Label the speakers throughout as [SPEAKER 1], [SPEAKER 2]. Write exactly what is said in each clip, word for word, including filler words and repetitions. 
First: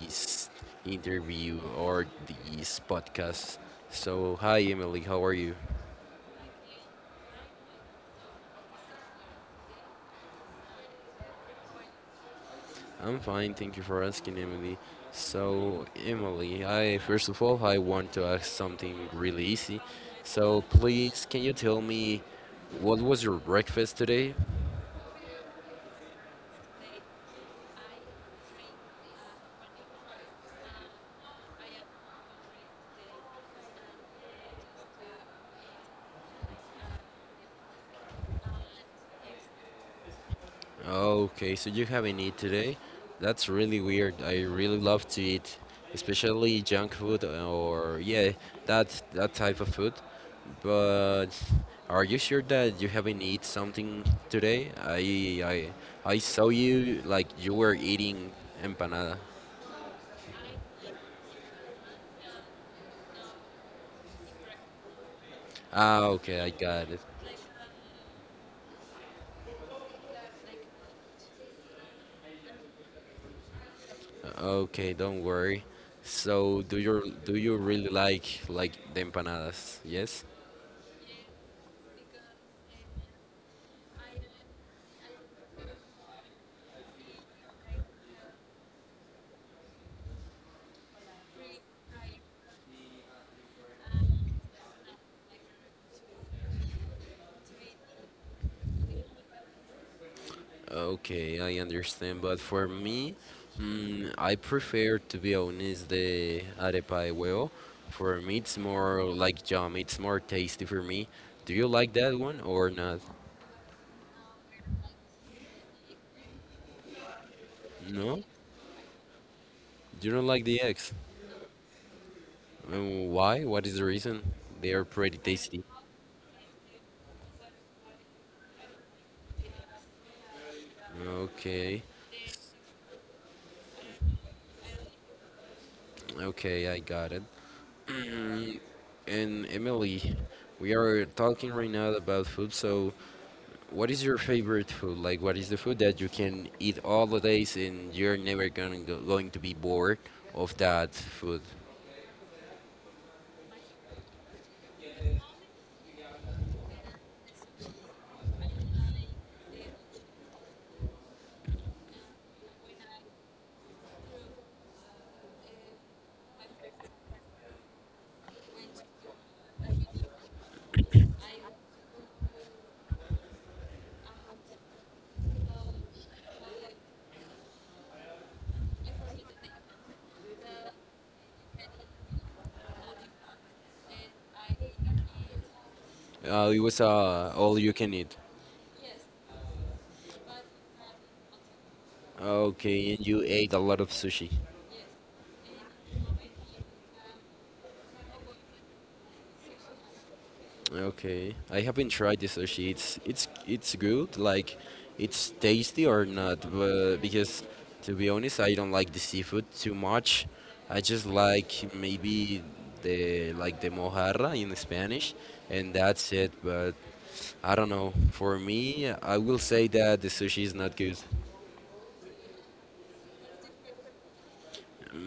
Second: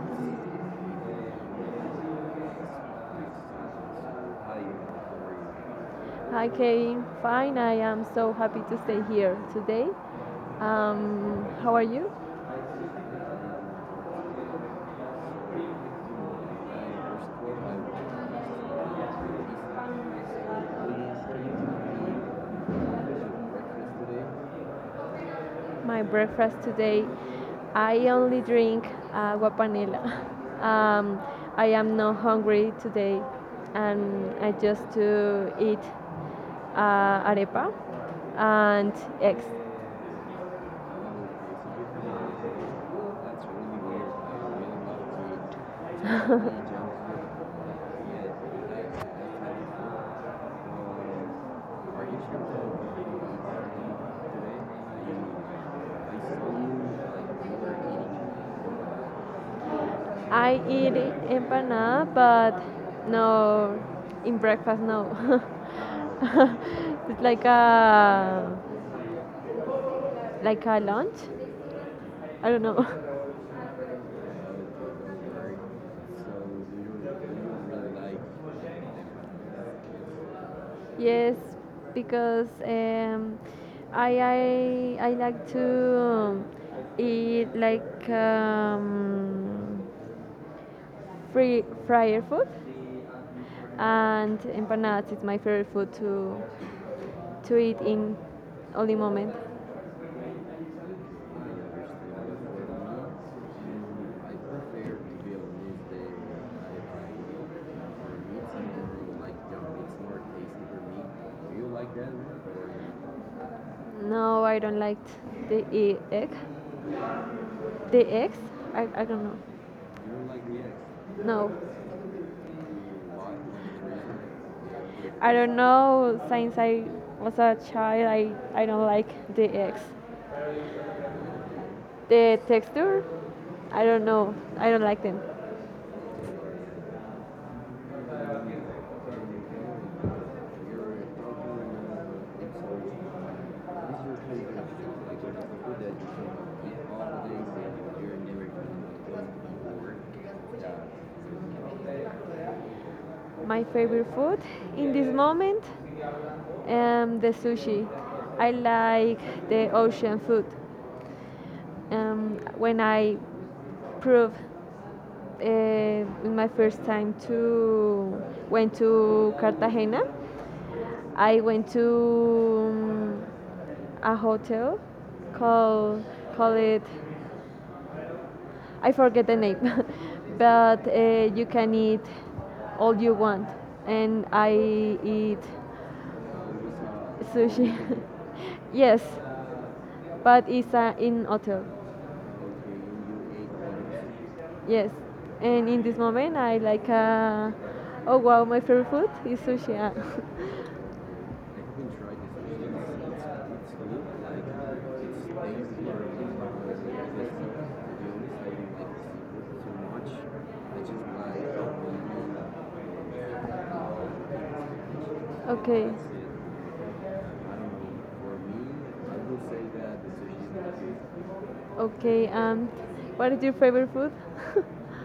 [SPEAKER 1] this interview or this podcast. So, hi, Emily, how are you?
[SPEAKER 2] Hi, Kane. Fine. I am so happy to stay here today. Um, how are you?
[SPEAKER 1] I'm fine, thank you for asking, Emily. So, Emily, I first of all, I want to ask something really easy. So, please, can you tell me what was your breakfast today?
[SPEAKER 2] My breakfast today, I only drink agua panela. Um, I am not hungry today, and I just to eat uh, arepa and eggs.
[SPEAKER 1] Okay, so you haven't eaten today?
[SPEAKER 2] That's
[SPEAKER 1] That's
[SPEAKER 2] really
[SPEAKER 1] really
[SPEAKER 2] weird.
[SPEAKER 1] weird.
[SPEAKER 2] I
[SPEAKER 1] I
[SPEAKER 2] really
[SPEAKER 1] really love to eat,
[SPEAKER 2] love eat
[SPEAKER 1] especially junk
[SPEAKER 2] food.
[SPEAKER 1] food uh, or yeah, that that type of food. But
[SPEAKER 2] um, I
[SPEAKER 1] are you
[SPEAKER 2] usually
[SPEAKER 1] sure that you haven't eaten
[SPEAKER 2] don't
[SPEAKER 1] something
[SPEAKER 2] today.
[SPEAKER 1] today? I I I saw you like you were
[SPEAKER 2] Like
[SPEAKER 1] eating empanada.
[SPEAKER 2] I eat empanada, but no, in breakfast no.
[SPEAKER 1] Ah, okay, I got it.
[SPEAKER 2] it's like a like a lunch. I don't know.
[SPEAKER 1] Okay, don't worry.
[SPEAKER 2] So
[SPEAKER 1] So do you do you
[SPEAKER 2] do
[SPEAKER 1] really
[SPEAKER 2] you
[SPEAKER 1] like
[SPEAKER 2] like
[SPEAKER 1] like the empanadas? Yes?
[SPEAKER 2] yes, because um, I, I I like to um, eat like um, free fryer food and empanadas is my favorite food to to eat in only moment.
[SPEAKER 1] Okay, I understand, but for me, mm, I prefer
[SPEAKER 2] Mm,
[SPEAKER 1] to be honest the arepa de huevo. For me,
[SPEAKER 2] really
[SPEAKER 1] it's more
[SPEAKER 2] like
[SPEAKER 1] like jam. It's more tasty for me. Do you like
[SPEAKER 2] like
[SPEAKER 1] that one or not?
[SPEAKER 2] no, I don't like the e- egg. The
[SPEAKER 1] No,
[SPEAKER 2] eggs? I, I don't know.
[SPEAKER 1] you
[SPEAKER 2] You
[SPEAKER 1] don't
[SPEAKER 2] don't
[SPEAKER 1] like
[SPEAKER 2] like the
[SPEAKER 1] the
[SPEAKER 2] eggs.
[SPEAKER 1] eggs.
[SPEAKER 2] No.
[SPEAKER 1] Uh, Why? What is the reason? They are pretty
[SPEAKER 2] I don't
[SPEAKER 1] tasty.
[SPEAKER 2] know. Since I was a child, I, I don't like the eggs.
[SPEAKER 1] Okay,
[SPEAKER 2] The texture? I don't know. I don't like them.
[SPEAKER 1] okay, I got it. And Emily, we are talking right now about food. So, what is your
[SPEAKER 2] So
[SPEAKER 1] favorite food? Like, what is the food
[SPEAKER 2] like
[SPEAKER 1] that you can eat all the days and you're never gonna go, going to be bored of that food?
[SPEAKER 2] yeah. My favorite food in this moment, um, the sushi. I like the ocean food. Um, when I proved uh, in my first time to went to Cartagena, I went to um, a hotel called call it I forget the name, but uh, you can eat all you want, and I eat
[SPEAKER 1] Uh, it was uh, all you
[SPEAKER 2] sushi.
[SPEAKER 1] can eat.
[SPEAKER 2] Yes, but it's uh, in hotel.
[SPEAKER 1] Okay, and you ate a lot of sushi.
[SPEAKER 2] Yes, and in this moment I like. Uh, oh wow, my favorite food is sushi. uh.
[SPEAKER 1] Okay, I haven't tried the sushi. It's it's it's good. Like, it's tasty or not? But because to be honest, I don't like the seafood too much. I just like maybe the like the mojarra in Spanish, and
[SPEAKER 2] Okay.
[SPEAKER 1] that's it. But I don't know. For me, I will say that the sushi is not good.
[SPEAKER 2] Okay, um, what is your favorite food?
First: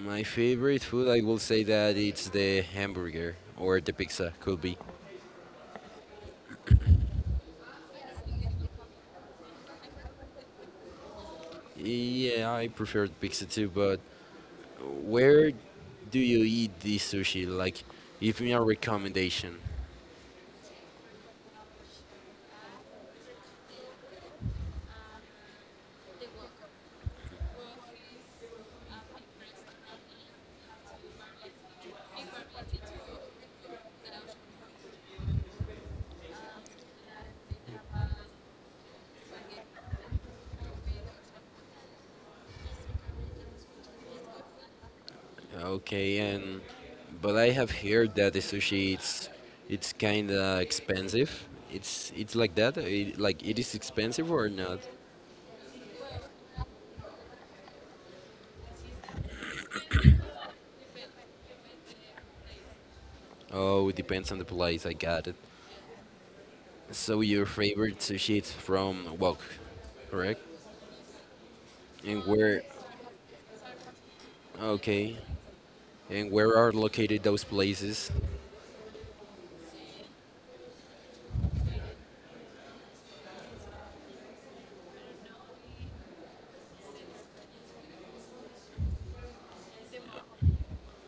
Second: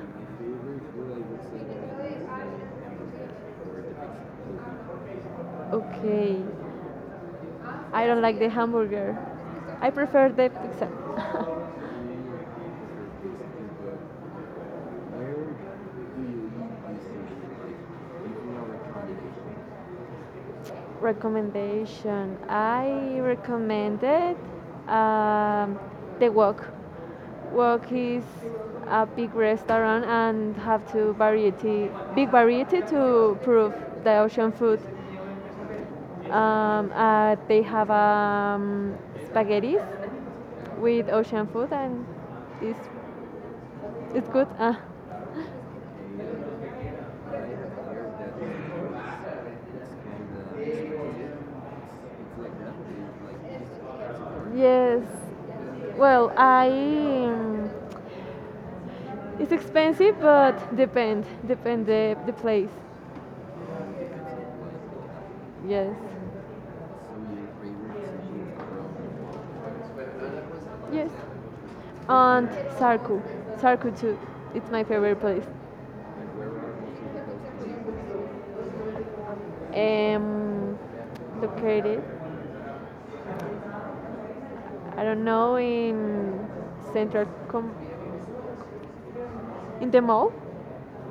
[SPEAKER 1] My favorite food, I will say that it's the hamburger or the pizza, could be.
[SPEAKER 2] Okay, I don't like the hamburger. I prefer the pizza.
[SPEAKER 1] Yeah, I prefer the pizza too, but where do you eat this sushi? Like, give me a recommendation.
[SPEAKER 2] Recommendation. I recommended um, the Walk. Walk is a big restaurant and have to variety, big variety to prove the ocean food. Um, uh, they have um, spaghetti with ocean food and it's, it's good. Uh,
[SPEAKER 1] Okay, and but I have heard that the sushi it's it's kind of
[SPEAKER 2] uh,
[SPEAKER 1] expensive. It's it's like that.
[SPEAKER 2] like
[SPEAKER 1] It,
[SPEAKER 2] like
[SPEAKER 1] like it is expensive or not?
[SPEAKER 2] yes, Well, I um, it's expensive, but depend depend the the place.
[SPEAKER 1] Oh, it depends on the place. I got it.
[SPEAKER 2] Yes,
[SPEAKER 1] So your favorite sushi is from Wok, correct?
[SPEAKER 2] yes.
[SPEAKER 1] And
[SPEAKER 2] And
[SPEAKER 1] where?
[SPEAKER 2] Sarku, Sarku too. It's my
[SPEAKER 1] Okay.
[SPEAKER 2] favorite place.
[SPEAKER 1] And where are located those places?
[SPEAKER 2] Um, located, I don't know, in central com- in the mall.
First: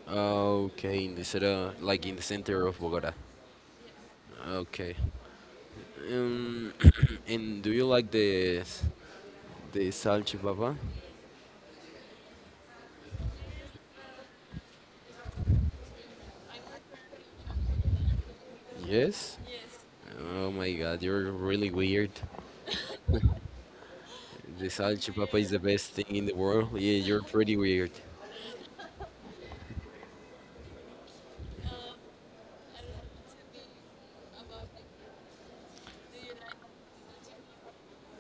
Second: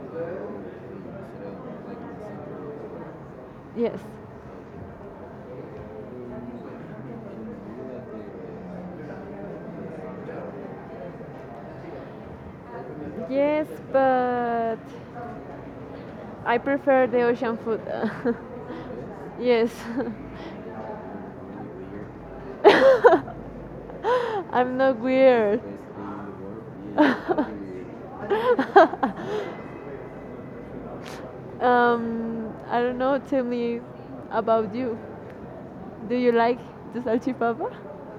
[SPEAKER 1] Okay, in the center, like in the center of Bogota.
[SPEAKER 2] Yes.
[SPEAKER 1] Okay. Um, and do you like the s- the salchipapa?
[SPEAKER 2] Yes, but I prefer the ocean food.
[SPEAKER 1] Yes.
[SPEAKER 2] Yes.
[SPEAKER 1] Oh my God, you're really weird. The
[SPEAKER 2] I'm not
[SPEAKER 1] salchipapa is the
[SPEAKER 2] weird.
[SPEAKER 1] best thing in the world. Yeah, you're pretty weird.
[SPEAKER 2] um, I don't know. Tell me about you. Do you like the salchipapa?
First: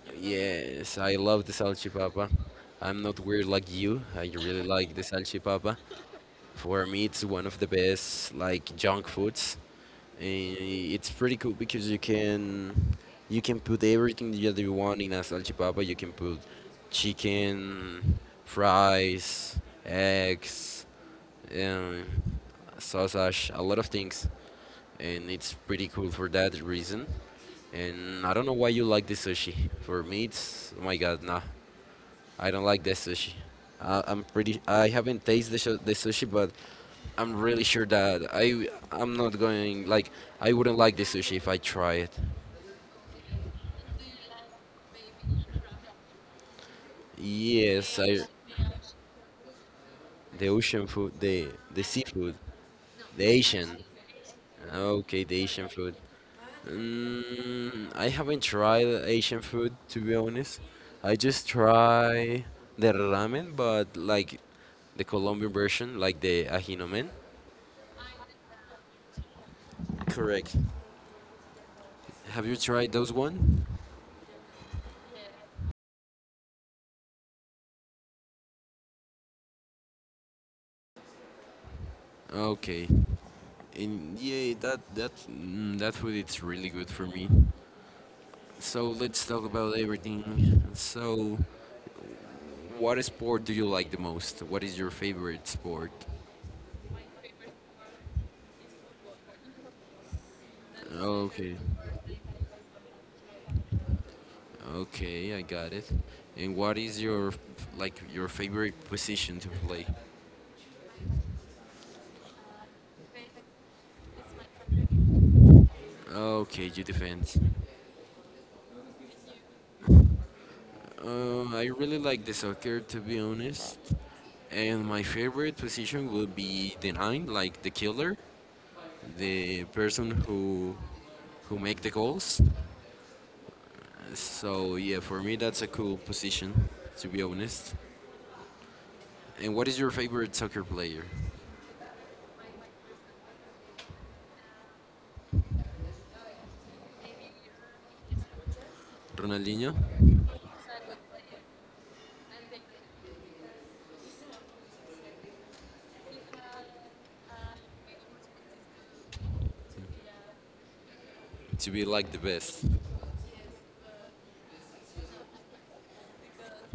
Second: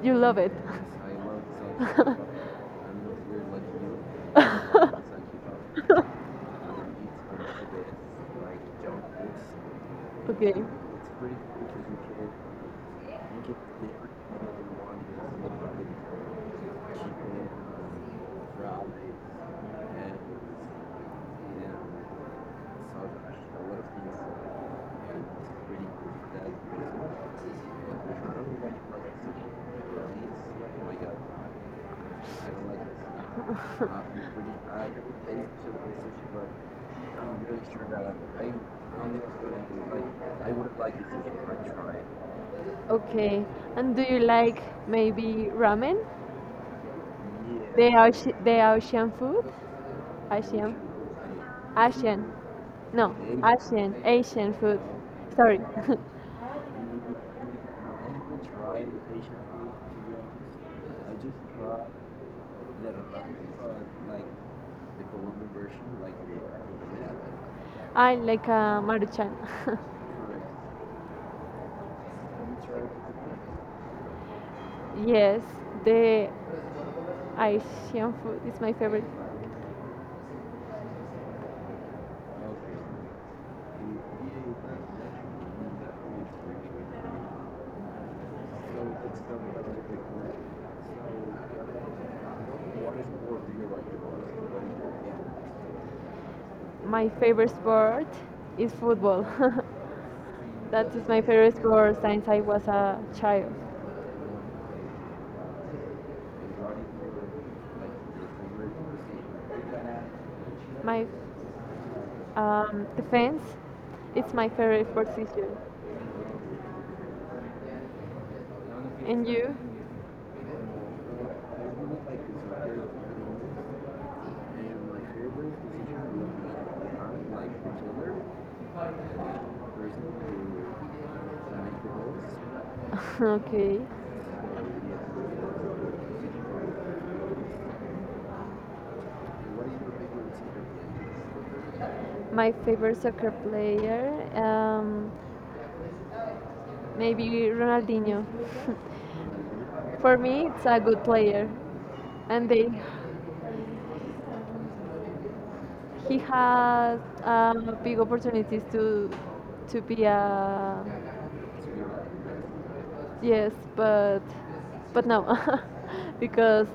[SPEAKER 2] You love it. Yes,
[SPEAKER 1] Yes,
[SPEAKER 2] I
[SPEAKER 1] I love the
[SPEAKER 2] love salchipapa.
[SPEAKER 1] salchipapa. I'm not weird like you. I
[SPEAKER 2] I'm
[SPEAKER 1] really
[SPEAKER 2] not weird like you. I love
[SPEAKER 1] like
[SPEAKER 2] salchipapa.
[SPEAKER 1] the salchipapa.
[SPEAKER 2] I
[SPEAKER 1] For
[SPEAKER 2] eat
[SPEAKER 1] me, it's one of the
[SPEAKER 2] until
[SPEAKER 1] best
[SPEAKER 2] it's
[SPEAKER 1] like
[SPEAKER 2] like junk
[SPEAKER 1] junk
[SPEAKER 2] foods.
[SPEAKER 1] foods.
[SPEAKER 2] Okay.
[SPEAKER 1] Eh, It's
[SPEAKER 2] It's pretty
[SPEAKER 1] pretty cool
[SPEAKER 2] cool because
[SPEAKER 1] because you
[SPEAKER 2] you can
[SPEAKER 1] can you
[SPEAKER 2] you get
[SPEAKER 1] can put
[SPEAKER 2] the
[SPEAKER 1] everything that
[SPEAKER 2] everything
[SPEAKER 1] you
[SPEAKER 2] you
[SPEAKER 1] want
[SPEAKER 2] want
[SPEAKER 1] in
[SPEAKER 2] is
[SPEAKER 1] a
[SPEAKER 2] like
[SPEAKER 1] salchipapa. You can put
[SPEAKER 2] chicken,
[SPEAKER 1] chicken,
[SPEAKER 2] fries,
[SPEAKER 1] fries,
[SPEAKER 2] and and
[SPEAKER 1] eggs,
[SPEAKER 2] yeah
[SPEAKER 1] um, sausage, a lot of things and it's pretty cool for
[SPEAKER 2] really
[SPEAKER 1] that reason. And I don't know why you like the sushi. For me, it's oh my god, nah,
[SPEAKER 2] oh
[SPEAKER 1] I don't like the sushi.
[SPEAKER 2] like uh,
[SPEAKER 1] I, I'm pretty. I haven't tasted the, shu- the sushi,
[SPEAKER 2] so
[SPEAKER 1] but I'm
[SPEAKER 2] really
[SPEAKER 1] really sure
[SPEAKER 2] sure
[SPEAKER 1] that I I'm not going, like, I wouldn't
[SPEAKER 2] like,
[SPEAKER 1] like
[SPEAKER 2] like
[SPEAKER 1] the sushi if I try it.
[SPEAKER 2] okay. And do you like maybe ramen? Yeah. The,
[SPEAKER 1] Yes, I
[SPEAKER 2] Oce- the ocean food?
[SPEAKER 1] the
[SPEAKER 2] Asian.
[SPEAKER 1] ocean food, the the
[SPEAKER 2] Asian.
[SPEAKER 1] seafood,
[SPEAKER 2] No,
[SPEAKER 1] the Asian.
[SPEAKER 2] Asian. Asian. Food.
[SPEAKER 1] Okay, the
[SPEAKER 2] Sorry.
[SPEAKER 1] Asian food.
[SPEAKER 2] I
[SPEAKER 1] Mm, I haven't tried Asian food to be honest. I just try the ramen, but
[SPEAKER 2] like
[SPEAKER 1] like the Colombian version, like
[SPEAKER 2] the
[SPEAKER 1] the
[SPEAKER 2] like
[SPEAKER 1] ajinomen.
[SPEAKER 2] like a maruchan.
[SPEAKER 1] Correct. Have you tried those one?
[SPEAKER 2] Yes, the Asian food is my favorite.
[SPEAKER 1] Okay.
[SPEAKER 2] Okay.
[SPEAKER 1] And yeah, that that mm, that food it's really good for me. So let's talk about
[SPEAKER 2] So so
[SPEAKER 1] everything. So, what sport do you like the most?
[SPEAKER 2] like
[SPEAKER 1] What is your favorite sport?
[SPEAKER 2] my favorite sport is football. That is my favorite
[SPEAKER 1] Okay.
[SPEAKER 2] sport since I was a child.
[SPEAKER 1] Okay, I got it. And what is your like your
[SPEAKER 2] Like
[SPEAKER 1] favorite position to play?
[SPEAKER 2] my um, defense, it's my favorite position.
[SPEAKER 1] Okay, you defend.
[SPEAKER 2] And you?
[SPEAKER 1] Um, I really like the soccer to be honest. And my favorite position would be the nine, like the killer, the person who who make the goals.
[SPEAKER 2] Okay.
[SPEAKER 1] So yeah, for me that's a cool position to be honest. And what is your favorite soccer player?
[SPEAKER 2] My favorite soccer player, um, maybe Ronaldinho.
[SPEAKER 1] Ronaldinho?
[SPEAKER 2] For me, it's a good player, and they, he has um, big opportunities to to be a
[SPEAKER 1] To be like the best.
[SPEAKER 2] yes, but but no, because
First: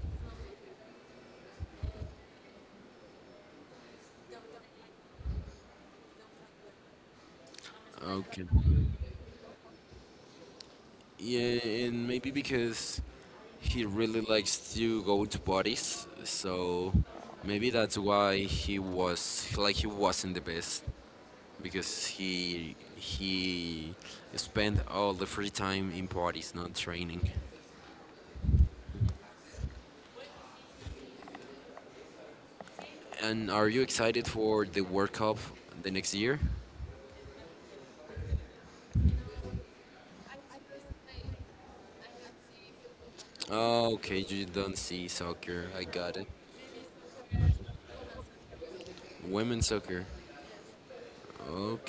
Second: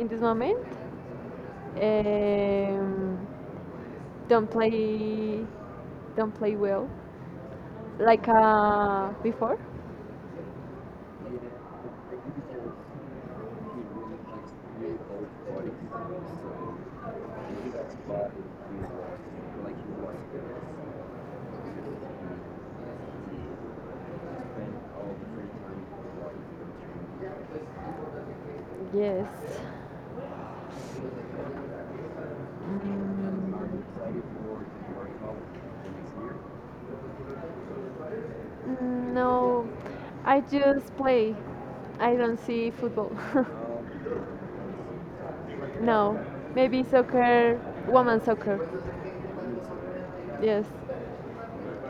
[SPEAKER 2] in this moment, um, don't play don't play well like
[SPEAKER 1] Okay.
[SPEAKER 2] uh, before.
[SPEAKER 1] Yeah, and maybe because he really likes to go to parties, so maybe that's why he was like he wasn't the best because he he spent all the free time in parties, not training.
[SPEAKER 2] Yes, and
[SPEAKER 1] And
[SPEAKER 2] are
[SPEAKER 1] are you
[SPEAKER 2] you excited
[SPEAKER 1] excited
[SPEAKER 2] for the
[SPEAKER 1] for the World
[SPEAKER 2] World Cup
[SPEAKER 1] Cup
[SPEAKER 2] the
[SPEAKER 1] the next
[SPEAKER 2] next
[SPEAKER 1] year?
[SPEAKER 2] year? No, I just play. I don't see football.
[SPEAKER 1] Oh, okay, you don't see soccer. I got
[SPEAKER 2] No,
[SPEAKER 1] it.
[SPEAKER 2] maybe soccer, woman soccer.
[SPEAKER 1] Women's soccer.
[SPEAKER 2] Yes.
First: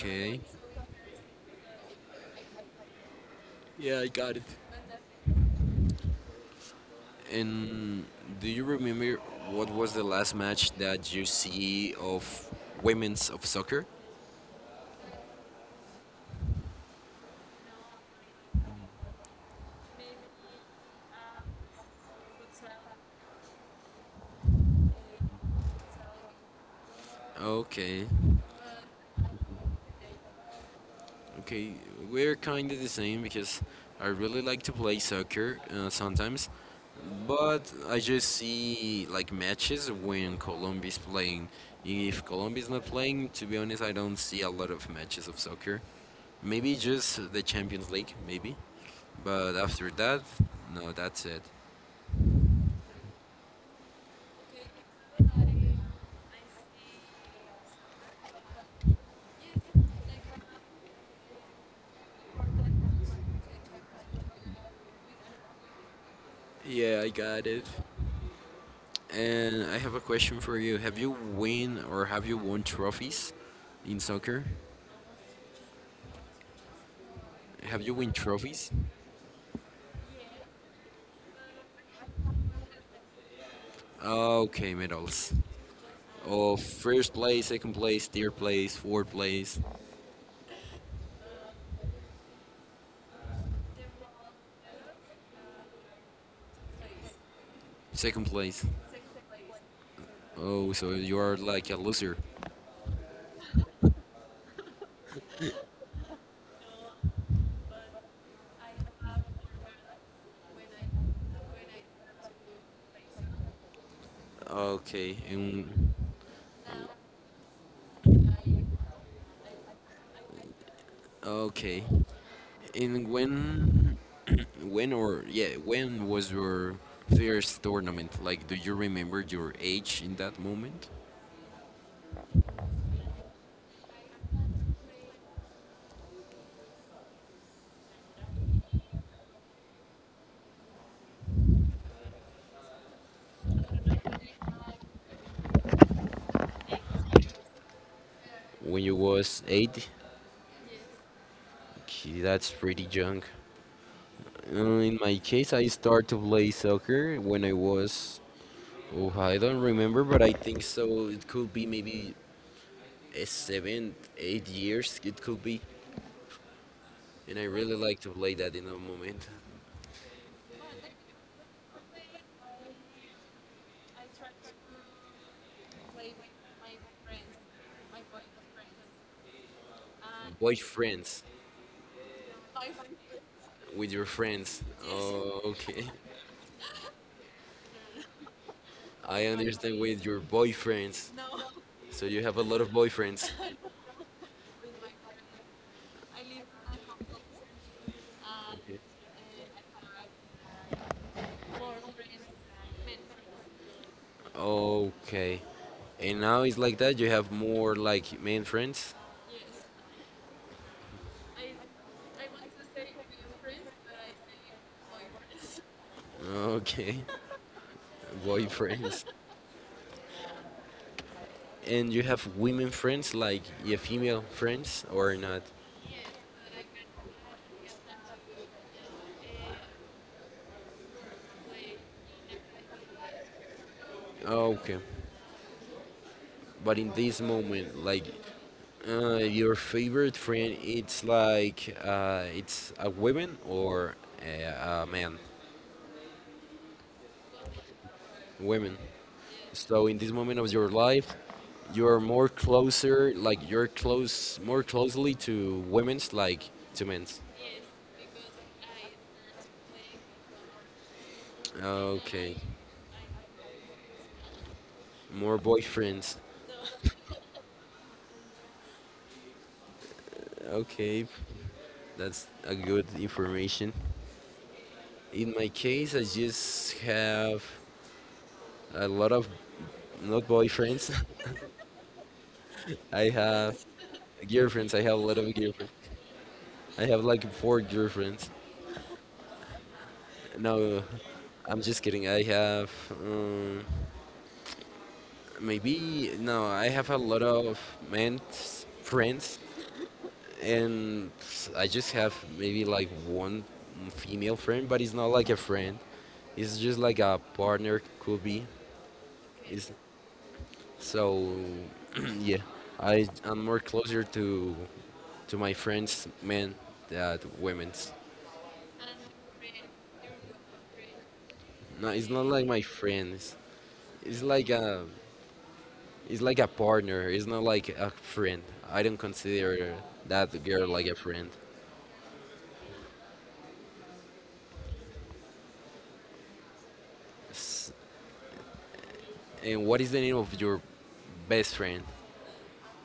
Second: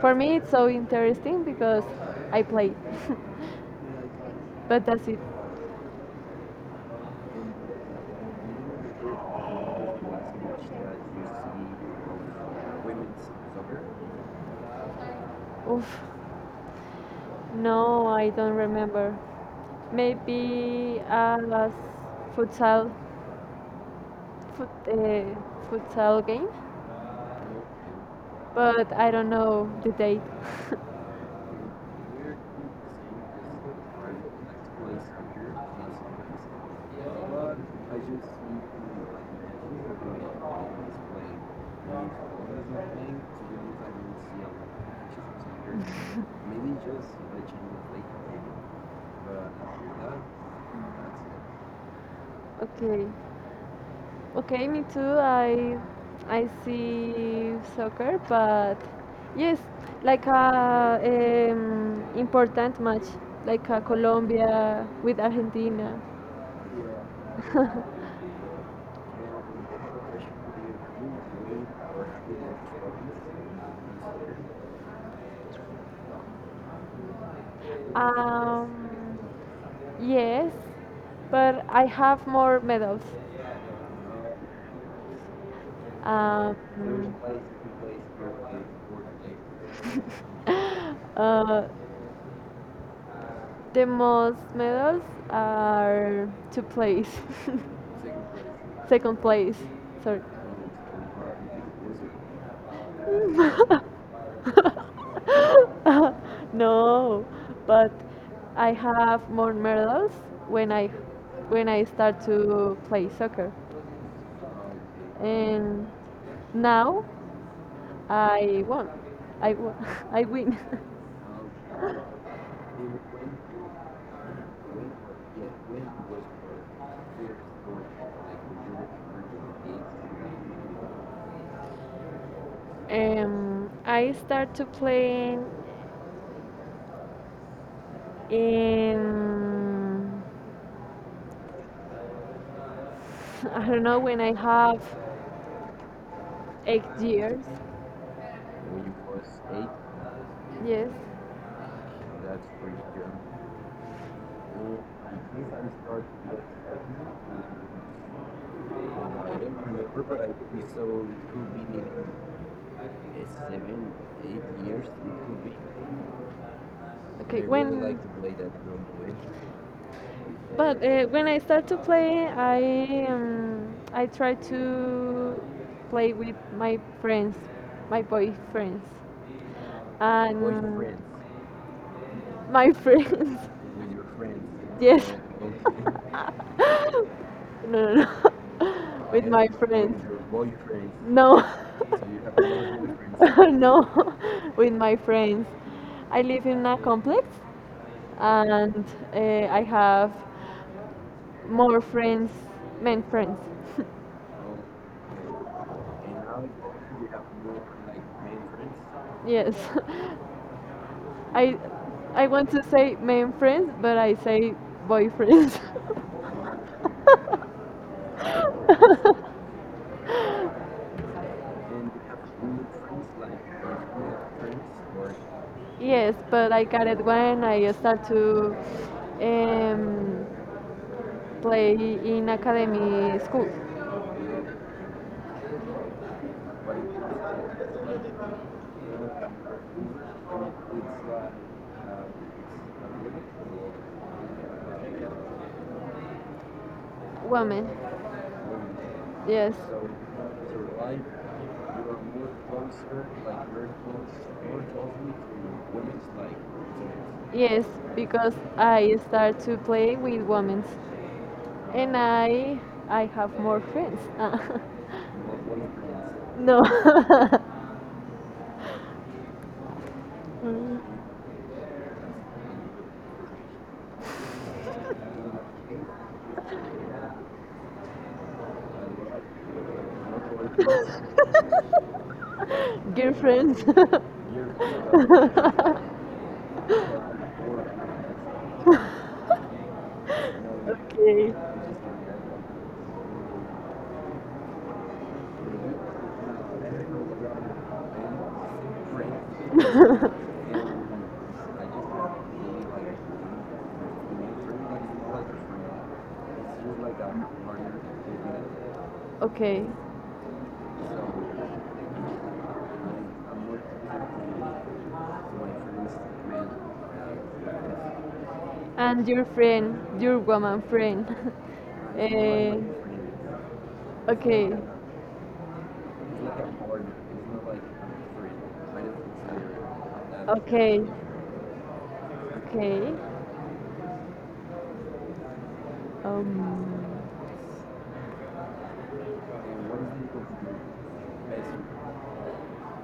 [SPEAKER 2] For me, it's so interesting because I play.
[SPEAKER 1] Yeah, I got it.
[SPEAKER 2] But that's it.
[SPEAKER 1] And do you
[SPEAKER 2] And
[SPEAKER 1] remember
[SPEAKER 2] if you
[SPEAKER 1] what was
[SPEAKER 2] want
[SPEAKER 1] the
[SPEAKER 2] to watch
[SPEAKER 1] last
[SPEAKER 2] that
[SPEAKER 1] match that you
[SPEAKER 2] you see
[SPEAKER 1] see of
[SPEAKER 2] of women's
[SPEAKER 1] women's of
[SPEAKER 2] soccer,
[SPEAKER 1] soccer?
[SPEAKER 2] oof. No, I don't remember. Maybe a futsal, fut, uh, futsal game,
[SPEAKER 1] Okay,
[SPEAKER 2] but I don't know the date.
[SPEAKER 1] okay, we're kind of the same because I really like to play soccer uh, sometimes, but I just see like matches when Colombia is playing. If Colombia is not playing, to be honest, I don't see a lot of matches of soccer. Maybe just the Champions League, maybe. But after that, no, that's it.
[SPEAKER 2] Okay. Okay, me too. I I see soccer, but yes, like a um, important match, like a Colombia with Argentina.
[SPEAKER 1] Yeah, I got it. And I have a question for you. Have you win or have you won trophies in soccer? Have you win trophies?
[SPEAKER 2] Um, yes, but I have more medals.
[SPEAKER 1] Okay, medals.
[SPEAKER 2] Um,
[SPEAKER 1] Oh, first place, second place, third place, fourth place,
[SPEAKER 2] uh, The most medals are two place.
[SPEAKER 1] second place.
[SPEAKER 2] Second place. Sorry.
[SPEAKER 1] Oh, so you are like a loser.
[SPEAKER 2] No, but I have more medals when I when I start to play soccer,
[SPEAKER 1] Okay,
[SPEAKER 2] and
[SPEAKER 1] and
[SPEAKER 2] now I won. I won. I win.
[SPEAKER 1] okay. And when,
[SPEAKER 2] When,
[SPEAKER 1] when or
[SPEAKER 2] yeah,
[SPEAKER 1] yeah, when
[SPEAKER 2] when
[SPEAKER 1] was your
[SPEAKER 2] was
[SPEAKER 1] first tournament? Like, do you
[SPEAKER 2] like
[SPEAKER 1] remember your age in that moment?
[SPEAKER 2] Um, I start to playing in I don't know when I have eight years.
[SPEAKER 1] When
[SPEAKER 2] When you
[SPEAKER 1] you
[SPEAKER 2] was
[SPEAKER 1] was eight?
[SPEAKER 2] eight, yes.
[SPEAKER 1] Okay,
[SPEAKER 2] That's
[SPEAKER 1] that's
[SPEAKER 2] pretty
[SPEAKER 1] pretty young.
[SPEAKER 2] young. Well,
[SPEAKER 1] Uh, in
[SPEAKER 2] I
[SPEAKER 1] my
[SPEAKER 2] think
[SPEAKER 1] case,
[SPEAKER 2] I
[SPEAKER 1] I
[SPEAKER 2] started
[SPEAKER 1] started to play
[SPEAKER 2] like
[SPEAKER 1] soccer when I was, oh,
[SPEAKER 2] um, I
[SPEAKER 1] I don't
[SPEAKER 2] don't
[SPEAKER 1] remember,
[SPEAKER 2] remember, but
[SPEAKER 1] but
[SPEAKER 2] I
[SPEAKER 1] I think
[SPEAKER 2] think so.
[SPEAKER 1] so. It
[SPEAKER 2] It
[SPEAKER 1] could be
[SPEAKER 2] could be uh,
[SPEAKER 1] maybe uh,
[SPEAKER 2] seven,
[SPEAKER 1] seven, eight
[SPEAKER 2] eight years. It
[SPEAKER 1] years, it could
[SPEAKER 2] could be.
[SPEAKER 1] be. And
[SPEAKER 2] Okay,
[SPEAKER 1] I
[SPEAKER 2] I
[SPEAKER 1] really
[SPEAKER 2] really when
[SPEAKER 1] like
[SPEAKER 2] like
[SPEAKER 1] to
[SPEAKER 2] to play
[SPEAKER 1] play
[SPEAKER 2] that
[SPEAKER 1] that in a
[SPEAKER 2] drum boy.
[SPEAKER 1] moment.
[SPEAKER 2] But uh, when I start to play, I um, I try to play with my friends, my boyfriends, your and boyfriends
[SPEAKER 1] Boyfriends,
[SPEAKER 2] my friends.
[SPEAKER 1] with
[SPEAKER 2] With your
[SPEAKER 1] your friends.
[SPEAKER 2] friends. Yes.
[SPEAKER 1] Oh, okay.
[SPEAKER 2] Yeah, okay. No, no, no.
[SPEAKER 1] I
[SPEAKER 2] With my understood
[SPEAKER 1] understand
[SPEAKER 2] friends.
[SPEAKER 1] with your
[SPEAKER 2] With your boyfriends.
[SPEAKER 1] boyfriends.
[SPEAKER 2] No.
[SPEAKER 1] So
[SPEAKER 2] So you
[SPEAKER 1] you have
[SPEAKER 2] have
[SPEAKER 1] a
[SPEAKER 2] a
[SPEAKER 1] lot of
[SPEAKER 2] lot of boyfriends.
[SPEAKER 1] boyfriends.
[SPEAKER 2] No, with my friends. I live in a complex
[SPEAKER 1] Okay.
[SPEAKER 2] and uh, I have more friends, men friends. Okay.
[SPEAKER 1] Okay. And now
[SPEAKER 2] Now
[SPEAKER 1] it's like that.
[SPEAKER 2] you
[SPEAKER 1] You
[SPEAKER 2] have
[SPEAKER 1] have
[SPEAKER 2] more
[SPEAKER 1] more like
[SPEAKER 2] like many
[SPEAKER 1] main
[SPEAKER 2] friends.
[SPEAKER 1] friends.
[SPEAKER 2] Yes, I I want to say men friends, but I say boyfriends.
[SPEAKER 1] Okay. Boyfriends.
[SPEAKER 2] And
[SPEAKER 1] and
[SPEAKER 2] you
[SPEAKER 1] you
[SPEAKER 2] have
[SPEAKER 1] have
[SPEAKER 2] new
[SPEAKER 1] women
[SPEAKER 2] friends
[SPEAKER 1] friends, like
[SPEAKER 2] like
[SPEAKER 1] your
[SPEAKER 2] personal
[SPEAKER 1] female
[SPEAKER 2] friends
[SPEAKER 1] friends, or
[SPEAKER 2] or
[SPEAKER 1] not?
[SPEAKER 2] yes, but I got it when I start to um, play in academy school.
[SPEAKER 1] Oh, okay. But in this moment, like, uh, your favorite friend, it's like, uh, it's a woman or a, a man?
[SPEAKER 2] Women.
[SPEAKER 1] Women.
[SPEAKER 2] Yes.
[SPEAKER 1] So
[SPEAKER 2] So,
[SPEAKER 1] in this moment of your
[SPEAKER 2] so like,
[SPEAKER 1] life,
[SPEAKER 2] you
[SPEAKER 1] you're
[SPEAKER 2] are
[SPEAKER 1] more
[SPEAKER 2] more closer,
[SPEAKER 1] closer,
[SPEAKER 2] like
[SPEAKER 1] like you're
[SPEAKER 2] very close,
[SPEAKER 1] close,
[SPEAKER 2] more
[SPEAKER 1] more
[SPEAKER 2] closely
[SPEAKER 1] closely to
[SPEAKER 2] to
[SPEAKER 1] women's,
[SPEAKER 2] women's like
[SPEAKER 1] like to men's.
[SPEAKER 2] yes, because I start to play with women, and
[SPEAKER 1] Okay,
[SPEAKER 2] I I have more friends. What,
[SPEAKER 1] more
[SPEAKER 2] what
[SPEAKER 1] boyfriends.
[SPEAKER 2] instruments? No. Mm.
[SPEAKER 1] Okay, that's a good information. In my case, I just have a lot of not boyfriends. I
[SPEAKER 2] Girlfriends.
[SPEAKER 1] have girlfriends. I have a lot of girlfriends. I have like four girlfriends. No,
[SPEAKER 2] Okay.
[SPEAKER 1] I'm just kidding. I have um, maybe no. I have a lot of men friends, and I just have maybe like one female friend, but it's not like a friend. It's just like a partner could be.
[SPEAKER 2] Okay.
[SPEAKER 1] It's So yeah, I i am more closer to to my friends men than women's.
[SPEAKER 2] And your friend, your woman friend.
[SPEAKER 1] No, it's not like
[SPEAKER 2] Eh,
[SPEAKER 1] my friends. It's like
[SPEAKER 2] okay,
[SPEAKER 1] a it's like a partner. It's not like a friend. I don't consider that girl
[SPEAKER 2] okay,
[SPEAKER 1] like a friend.
[SPEAKER 2] okay. Um,
[SPEAKER 1] S- And what is the name of your best friend?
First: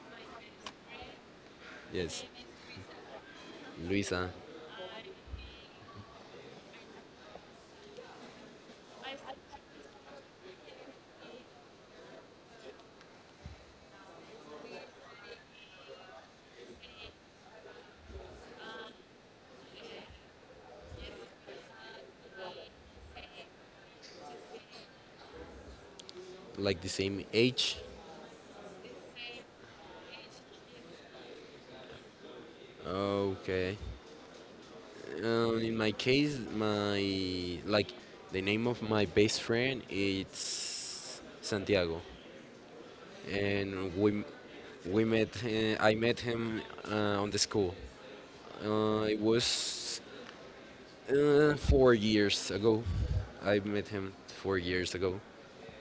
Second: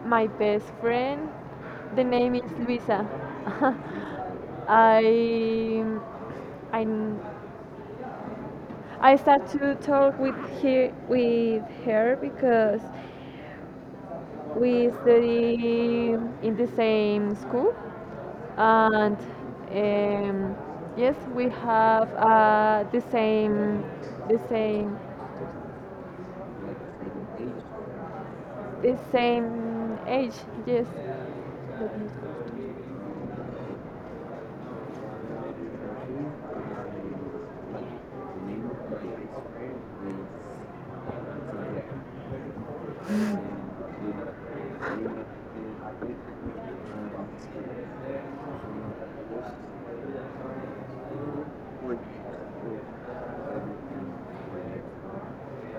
[SPEAKER 2] my best friend, the
[SPEAKER 1] Yes,
[SPEAKER 2] name is Luisa.
[SPEAKER 1] Luisa.
[SPEAKER 2] I, I I start to talk with her, with her because we study in the same school and um, yes, we have uh, the same the same
[SPEAKER 1] Like the same age.
[SPEAKER 2] the same age. Yes.
[SPEAKER 1] Okay. Uh, in my case, my like the name of my best friend it's
[SPEAKER 2] Let
[SPEAKER 1] Santiago,
[SPEAKER 2] me-
[SPEAKER 1] and we we met. Uh, I met him uh, on the school. Uh, it was uh, four years ago, I met him four years ago,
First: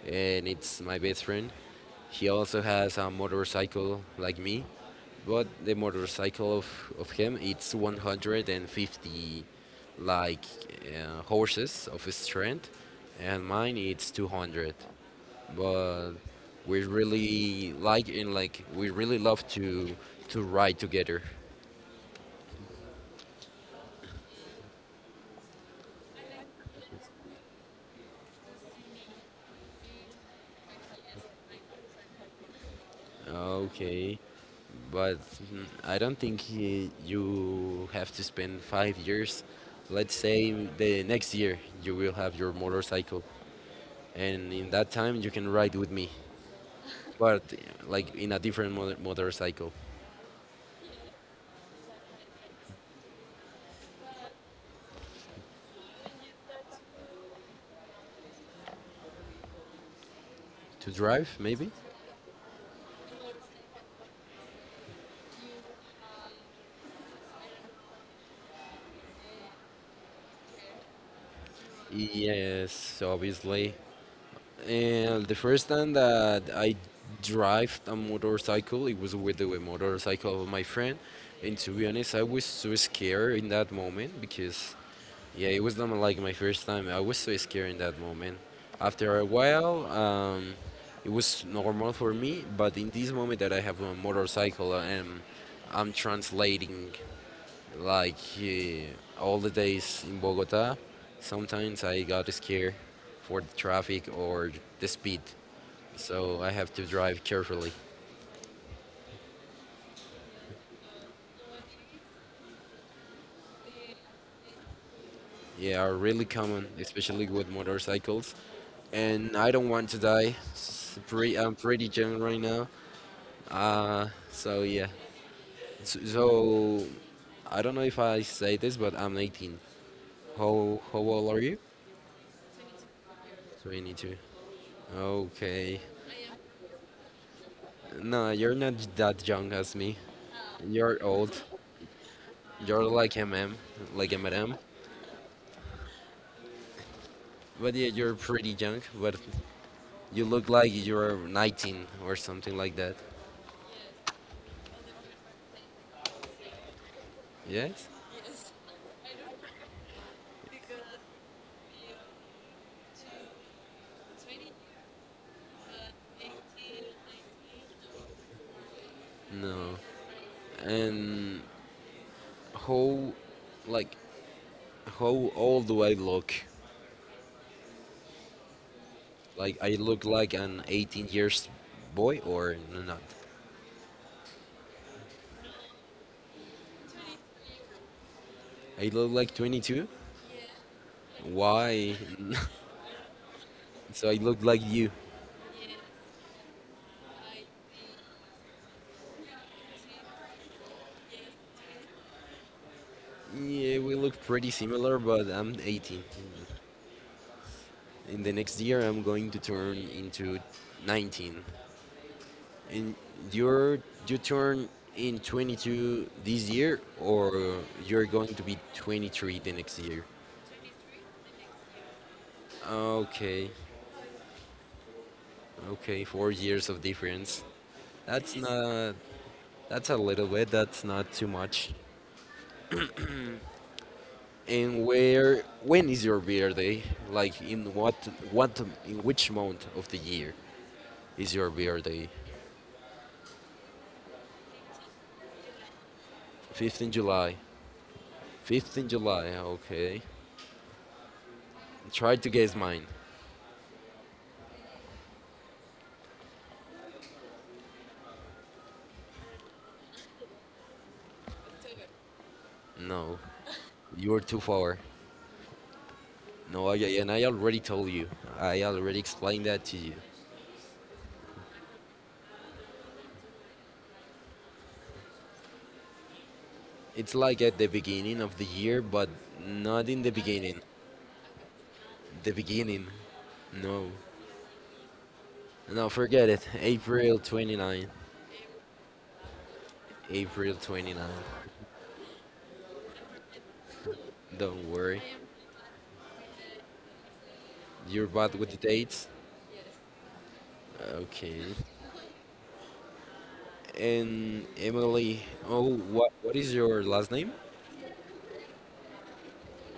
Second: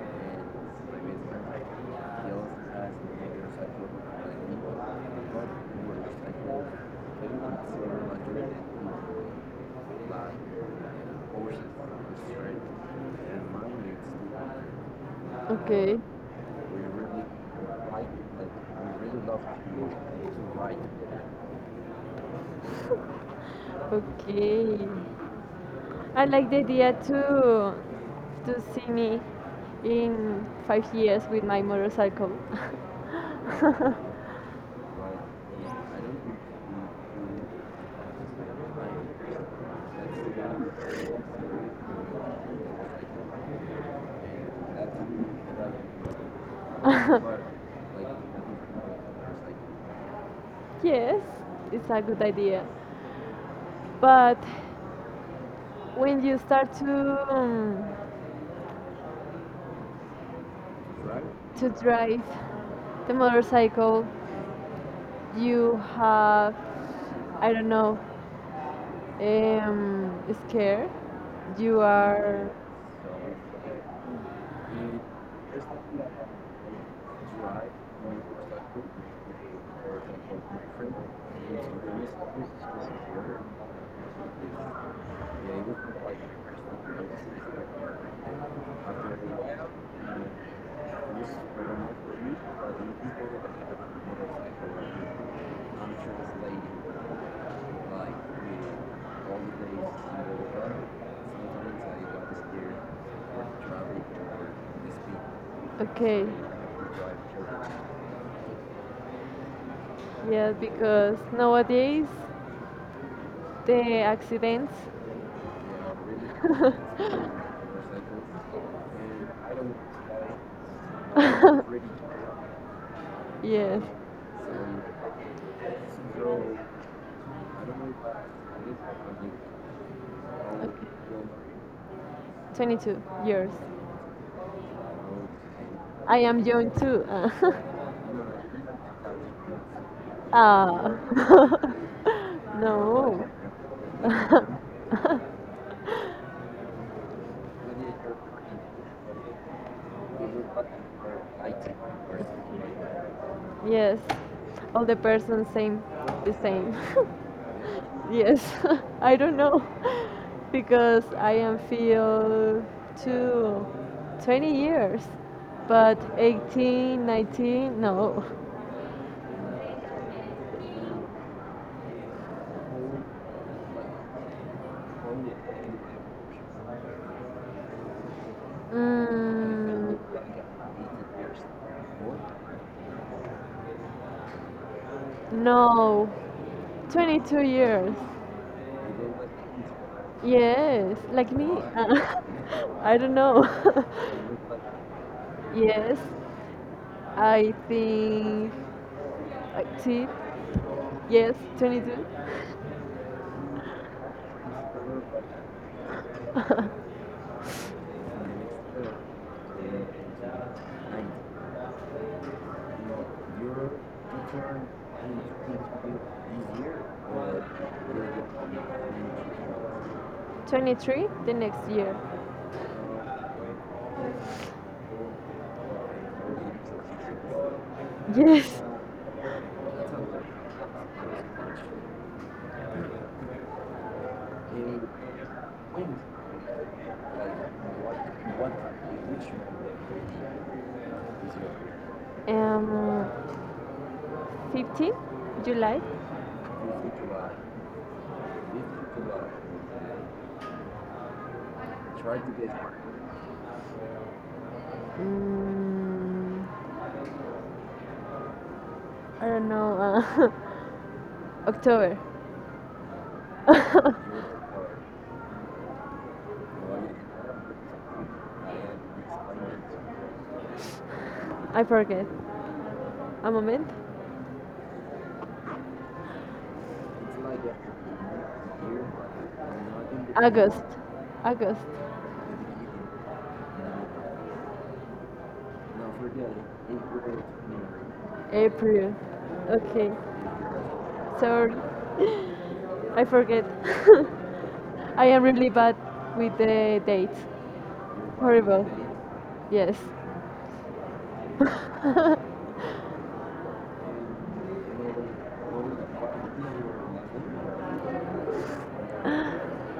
[SPEAKER 1] and it's my best friend. He also has a motorcycle like me, but the motorcycle of, of him it's one hundred fifty like uh, horses of strength, and mine it's two hundred.
[SPEAKER 2] okay.
[SPEAKER 1] But
[SPEAKER 2] We
[SPEAKER 1] we
[SPEAKER 2] really
[SPEAKER 1] really
[SPEAKER 2] like,
[SPEAKER 1] like and like
[SPEAKER 2] like,
[SPEAKER 1] we
[SPEAKER 2] we
[SPEAKER 1] really
[SPEAKER 2] really love
[SPEAKER 1] love to
[SPEAKER 2] to,
[SPEAKER 1] to
[SPEAKER 2] to write.
[SPEAKER 1] ride together.
[SPEAKER 2] Okay. I like the idea to to see me in five years with my motorcycle.
[SPEAKER 1] Okay, but mm, I don't think he, you have to spend five years. Let's say the next year you will have your motorcycle, and in that time you can ride with me,
[SPEAKER 2] Like, I don't think we really have the same
[SPEAKER 1] but
[SPEAKER 2] mind.
[SPEAKER 1] uh,
[SPEAKER 2] That's the very serious and that's, that's, but, like, I
[SPEAKER 1] like in a different mo-
[SPEAKER 2] think people
[SPEAKER 1] motorcycle
[SPEAKER 2] yes, it's a good idea. But when you start to um,
[SPEAKER 1] to
[SPEAKER 2] right?
[SPEAKER 1] drive,
[SPEAKER 2] To
[SPEAKER 1] maybe.
[SPEAKER 2] drive the motorcycle, you have I don't know, um, scared. You are
[SPEAKER 1] Yes, obviously.
[SPEAKER 2] and
[SPEAKER 1] And the
[SPEAKER 2] there's
[SPEAKER 1] first time
[SPEAKER 2] nothing that
[SPEAKER 1] that I
[SPEAKER 2] happened. It's right.
[SPEAKER 1] drove a
[SPEAKER 2] When it was like, "Oop,
[SPEAKER 1] motorcycle, it was with the
[SPEAKER 2] they were thinking
[SPEAKER 1] motorcycle of
[SPEAKER 2] of my
[SPEAKER 1] my
[SPEAKER 2] friend."
[SPEAKER 1] friend.
[SPEAKER 2] And it's
[SPEAKER 1] And to be
[SPEAKER 2] like, "Yes,
[SPEAKER 1] honest, I
[SPEAKER 2] of
[SPEAKER 1] was so
[SPEAKER 2] course, it's just a
[SPEAKER 1] scared
[SPEAKER 2] word."
[SPEAKER 1] in that moment, because
[SPEAKER 2] Yeah,
[SPEAKER 1] yeah,
[SPEAKER 2] you
[SPEAKER 1] it was not
[SPEAKER 2] look like
[SPEAKER 1] like my
[SPEAKER 2] a
[SPEAKER 1] first
[SPEAKER 2] person
[SPEAKER 1] time.
[SPEAKER 2] who
[SPEAKER 1] I
[SPEAKER 2] knows
[SPEAKER 1] was
[SPEAKER 2] this,
[SPEAKER 1] so
[SPEAKER 2] is like,
[SPEAKER 1] scared in that
[SPEAKER 2] word.
[SPEAKER 1] moment.
[SPEAKER 2] I'm
[SPEAKER 1] After a
[SPEAKER 2] really well,
[SPEAKER 1] while, um,
[SPEAKER 2] and
[SPEAKER 1] it
[SPEAKER 2] this is
[SPEAKER 1] was
[SPEAKER 2] what I'm
[SPEAKER 1] normal
[SPEAKER 2] looking
[SPEAKER 1] for
[SPEAKER 2] for you,
[SPEAKER 1] me,
[SPEAKER 2] but
[SPEAKER 1] but
[SPEAKER 2] the
[SPEAKER 1] in this
[SPEAKER 2] people
[SPEAKER 1] moment
[SPEAKER 2] that
[SPEAKER 1] that I
[SPEAKER 2] have
[SPEAKER 1] have
[SPEAKER 2] it,
[SPEAKER 1] a
[SPEAKER 2] it's
[SPEAKER 1] motorcycle
[SPEAKER 2] like,
[SPEAKER 1] and
[SPEAKER 2] "Oh, I'm
[SPEAKER 1] I'm
[SPEAKER 2] sure this lady,
[SPEAKER 1] translating
[SPEAKER 2] uh, like
[SPEAKER 1] like
[SPEAKER 2] you know,
[SPEAKER 1] uh,
[SPEAKER 2] all
[SPEAKER 1] all
[SPEAKER 2] the
[SPEAKER 1] the
[SPEAKER 2] days
[SPEAKER 1] days
[SPEAKER 2] I
[SPEAKER 1] in
[SPEAKER 2] woke up,
[SPEAKER 1] Bogota,
[SPEAKER 2] sometimes
[SPEAKER 1] sometimes I
[SPEAKER 2] I
[SPEAKER 1] got
[SPEAKER 2] was here
[SPEAKER 1] scared for
[SPEAKER 2] for
[SPEAKER 1] the traffic
[SPEAKER 2] traffic or
[SPEAKER 1] or
[SPEAKER 2] the
[SPEAKER 1] the
[SPEAKER 2] speed.
[SPEAKER 1] speed.
[SPEAKER 2] Okay. And I
[SPEAKER 1] So
[SPEAKER 2] have
[SPEAKER 1] I have
[SPEAKER 2] to
[SPEAKER 1] to drive
[SPEAKER 2] drive
[SPEAKER 1] carefully.
[SPEAKER 2] carefully. Yes, because nowadays the accidents.
[SPEAKER 1] Yeah,
[SPEAKER 2] Yeah,
[SPEAKER 1] are really
[SPEAKER 2] really.
[SPEAKER 1] common,
[SPEAKER 2] It's really
[SPEAKER 1] especially with motorcycles.
[SPEAKER 2] motorcycles.
[SPEAKER 1] And
[SPEAKER 2] And I
[SPEAKER 1] I don't
[SPEAKER 2] don't
[SPEAKER 1] want to die. S-
[SPEAKER 2] like
[SPEAKER 1] Pretty, I'm
[SPEAKER 2] I pretty
[SPEAKER 1] pretty young right now.
[SPEAKER 2] yes.
[SPEAKER 1] Uh, so yeah.
[SPEAKER 2] so
[SPEAKER 1] So,
[SPEAKER 2] so
[SPEAKER 1] so
[SPEAKER 2] I
[SPEAKER 1] I don't
[SPEAKER 2] don't
[SPEAKER 1] know
[SPEAKER 2] know
[SPEAKER 1] if
[SPEAKER 2] if I
[SPEAKER 1] I say
[SPEAKER 2] live
[SPEAKER 1] this, but I'm
[SPEAKER 2] I think
[SPEAKER 1] nineteen.
[SPEAKER 2] I can do how
[SPEAKER 1] How
[SPEAKER 2] okay.
[SPEAKER 1] how old are you?
[SPEAKER 2] Will twenty-two years.
[SPEAKER 1] twenty-two. Okay.
[SPEAKER 2] I am young too.
[SPEAKER 1] No, you're not that young as me.
[SPEAKER 2] Ah.
[SPEAKER 1] You're old. You're like
[SPEAKER 2] No.
[SPEAKER 1] a ma'am, like a madam. But yeah, you're pretty young. But you look like you're nineteen or something like that.
[SPEAKER 2] Yes. All the persons same, the same.
[SPEAKER 1] Yes?
[SPEAKER 2] Yes. I don't know because I am feel too twenty years, but eighteen, nineteen, no.
[SPEAKER 1] No. And how, like, how old do I look? Like I
[SPEAKER 2] Mm,
[SPEAKER 1] look like an eighteen years boy or not?
[SPEAKER 2] no, twenty-two years.
[SPEAKER 1] I look like twenty-two.
[SPEAKER 2] Yes, like me.
[SPEAKER 1] Why?
[SPEAKER 2] Uh, I don't know.
[SPEAKER 1] So I look like you.
[SPEAKER 2] Yes, I think. I see. Yes, twenty-two.
[SPEAKER 1] Yeah, we look pretty similar, but I'm eighteen. In the next year, I'm going to turn into nineteen. And
[SPEAKER 2] Your
[SPEAKER 1] you're you
[SPEAKER 2] return
[SPEAKER 1] turn in
[SPEAKER 2] is
[SPEAKER 1] twenty-two this year,
[SPEAKER 2] easier or
[SPEAKER 1] or you're going to be twenty-three the next year?
[SPEAKER 2] twenty-three the next year. Okay,
[SPEAKER 1] Okay, okay, four years of difference.
[SPEAKER 2] so
[SPEAKER 1] That's
[SPEAKER 2] yes.
[SPEAKER 1] not. That's a little bit. That's not too much.
[SPEAKER 2] Uh,
[SPEAKER 1] And where
[SPEAKER 2] when,
[SPEAKER 1] when is your birthday?
[SPEAKER 2] like,
[SPEAKER 1] Like in what
[SPEAKER 2] what, what,
[SPEAKER 1] what in
[SPEAKER 2] which
[SPEAKER 1] which month of the year is
[SPEAKER 2] is your
[SPEAKER 1] your birthday?
[SPEAKER 2] Um, July fifteenth. July fiftieth?
[SPEAKER 1] 15
[SPEAKER 2] 50
[SPEAKER 1] July. fifteenth of July.
[SPEAKER 2] July.
[SPEAKER 1] Okay.
[SPEAKER 2] Try
[SPEAKER 1] Try
[SPEAKER 2] to
[SPEAKER 1] to
[SPEAKER 2] get
[SPEAKER 1] guess
[SPEAKER 2] work.
[SPEAKER 1] mine.
[SPEAKER 2] Mm, I don't know. Uh, October.
[SPEAKER 1] No, you're too far. No, I, and I already told you. I already explained that to you.
[SPEAKER 2] I forget. A moment.
[SPEAKER 1] It's
[SPEAKER 2] It's like
[SPEAKER 1] like
[SPEAKER 2] a
[SPEAKER 1] at the beginning of the
[SPEAKER 2] year,
[SPEAKER 1] year, but not
[SPEAKER 2] not
[SPEAKER 1] in
[SPEAKER 2] in
[SPEAKER 1] the
[SPEAKER 2] the-
[SPEAKER 1] beginning.
[SPEAKER 2] August. August.
[SPEAKER 1] The beginning. No.
[SPEAKER 2] No,
[SPEAKER 1] No,
[SPEAKER 2] forget
[SPEAKER 1] forget
[SPEAKER 2] it.
[SPEAKER 1] it. April
[SPEAKER 2] April,
[SPEAKER 1] 29.
[SPEAKER 2] April. Okay.
[SPEAKER 1] April 29.
[SPEAKER 2] Sorry. I forget.
[SPEAKER 1] Don't worry.
[SPEAKER 2] I am really bad with the dates.
[SPEAKER 1] You're bad with the
[SPEAKER 2] Horrible.
[SPEAKER 1] dates.
[SPEAKER 2] Yes.
[SPEAKER 1] Okay. And Emily, oh, what what is your last name?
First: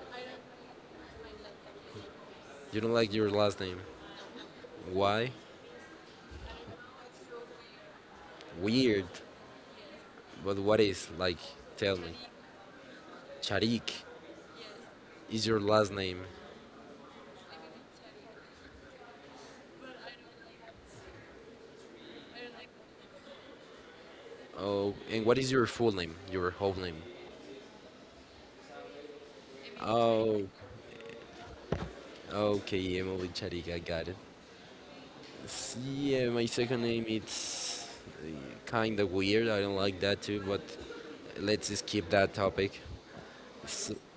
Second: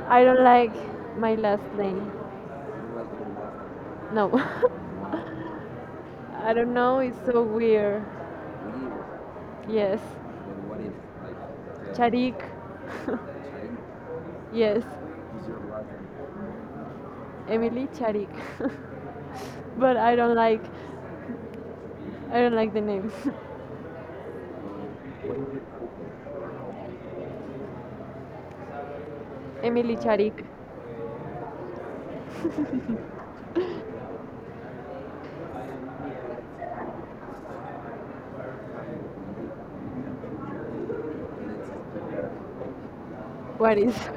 [SPEAKER 2] I don't like my last name.
[SPEAKER 1] You don't like your last name.
[SPEAKER 2] No.
[SPEAKER 1] Why?
[SPEAKER 2] I don't know, it's so weird.
[SPEAKER 1] Weird.
[SPEAKER 2] Yes.
[SPEAKER 1] But what is like? Tell me.
[SPEAKER 2] Charik.
[SPEAKER 1] Charik
[SPEAKER 2] Yes.
[SPEAKER 1] is your last name.
[SPEAKER 2] Emily Charik. But I don't like I don't like the name.
[SPEAKER 1] Oh, and what is your full name? Your whole name?
[SPEAKER 2] Emily
[SPEAKER 1] Oh,
[SPEAKER 2] Charik.
[SPEAKER 1] okay, Emily Charik. I got it. S- Yeah, my second name it's kind of weird. I don't like that too, but let's skip that topic.
[SPEAKER 2] What
[SPEAKER 1] S-
[SPEAKER 2] is?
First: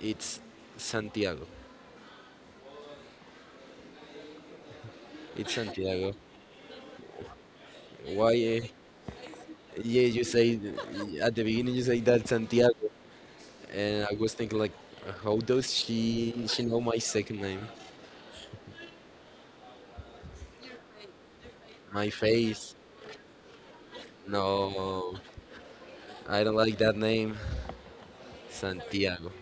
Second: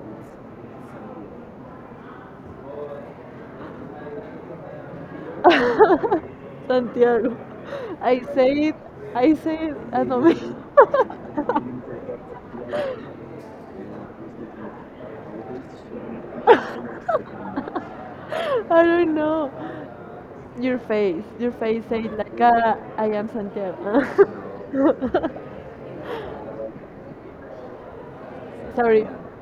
[SPEAKER 1] It's Santiago. It's Santiago.
[SPEAKER 2] Santiago. I
[SPEAKER 1] Why?
[SPEAKER 2] say
[SPEAKER 1] eh,
[SPEAKER 2] it, I say it,
[SPEAKER 1] Yeah,
[SPEAKER 2] and no
[SPEAKER 1] you
[SPEAKER 2] me.
[SPEAKER 1] say at the beginning you say that Santiago, and I was thinking like, how does she she know my second name,
[SPEAKER 2] I don't know. Your face, your face
[SPEAKER 1] my
[SPEAKER 2] said like
[SPEAKER 1] face?
[SPEAKER 2] ah, I am Santiago.
[SPEAKER 1] No, I don't like that name,
[SPEAKER 2] Sorry,
[SPEAKER 1] Santiago.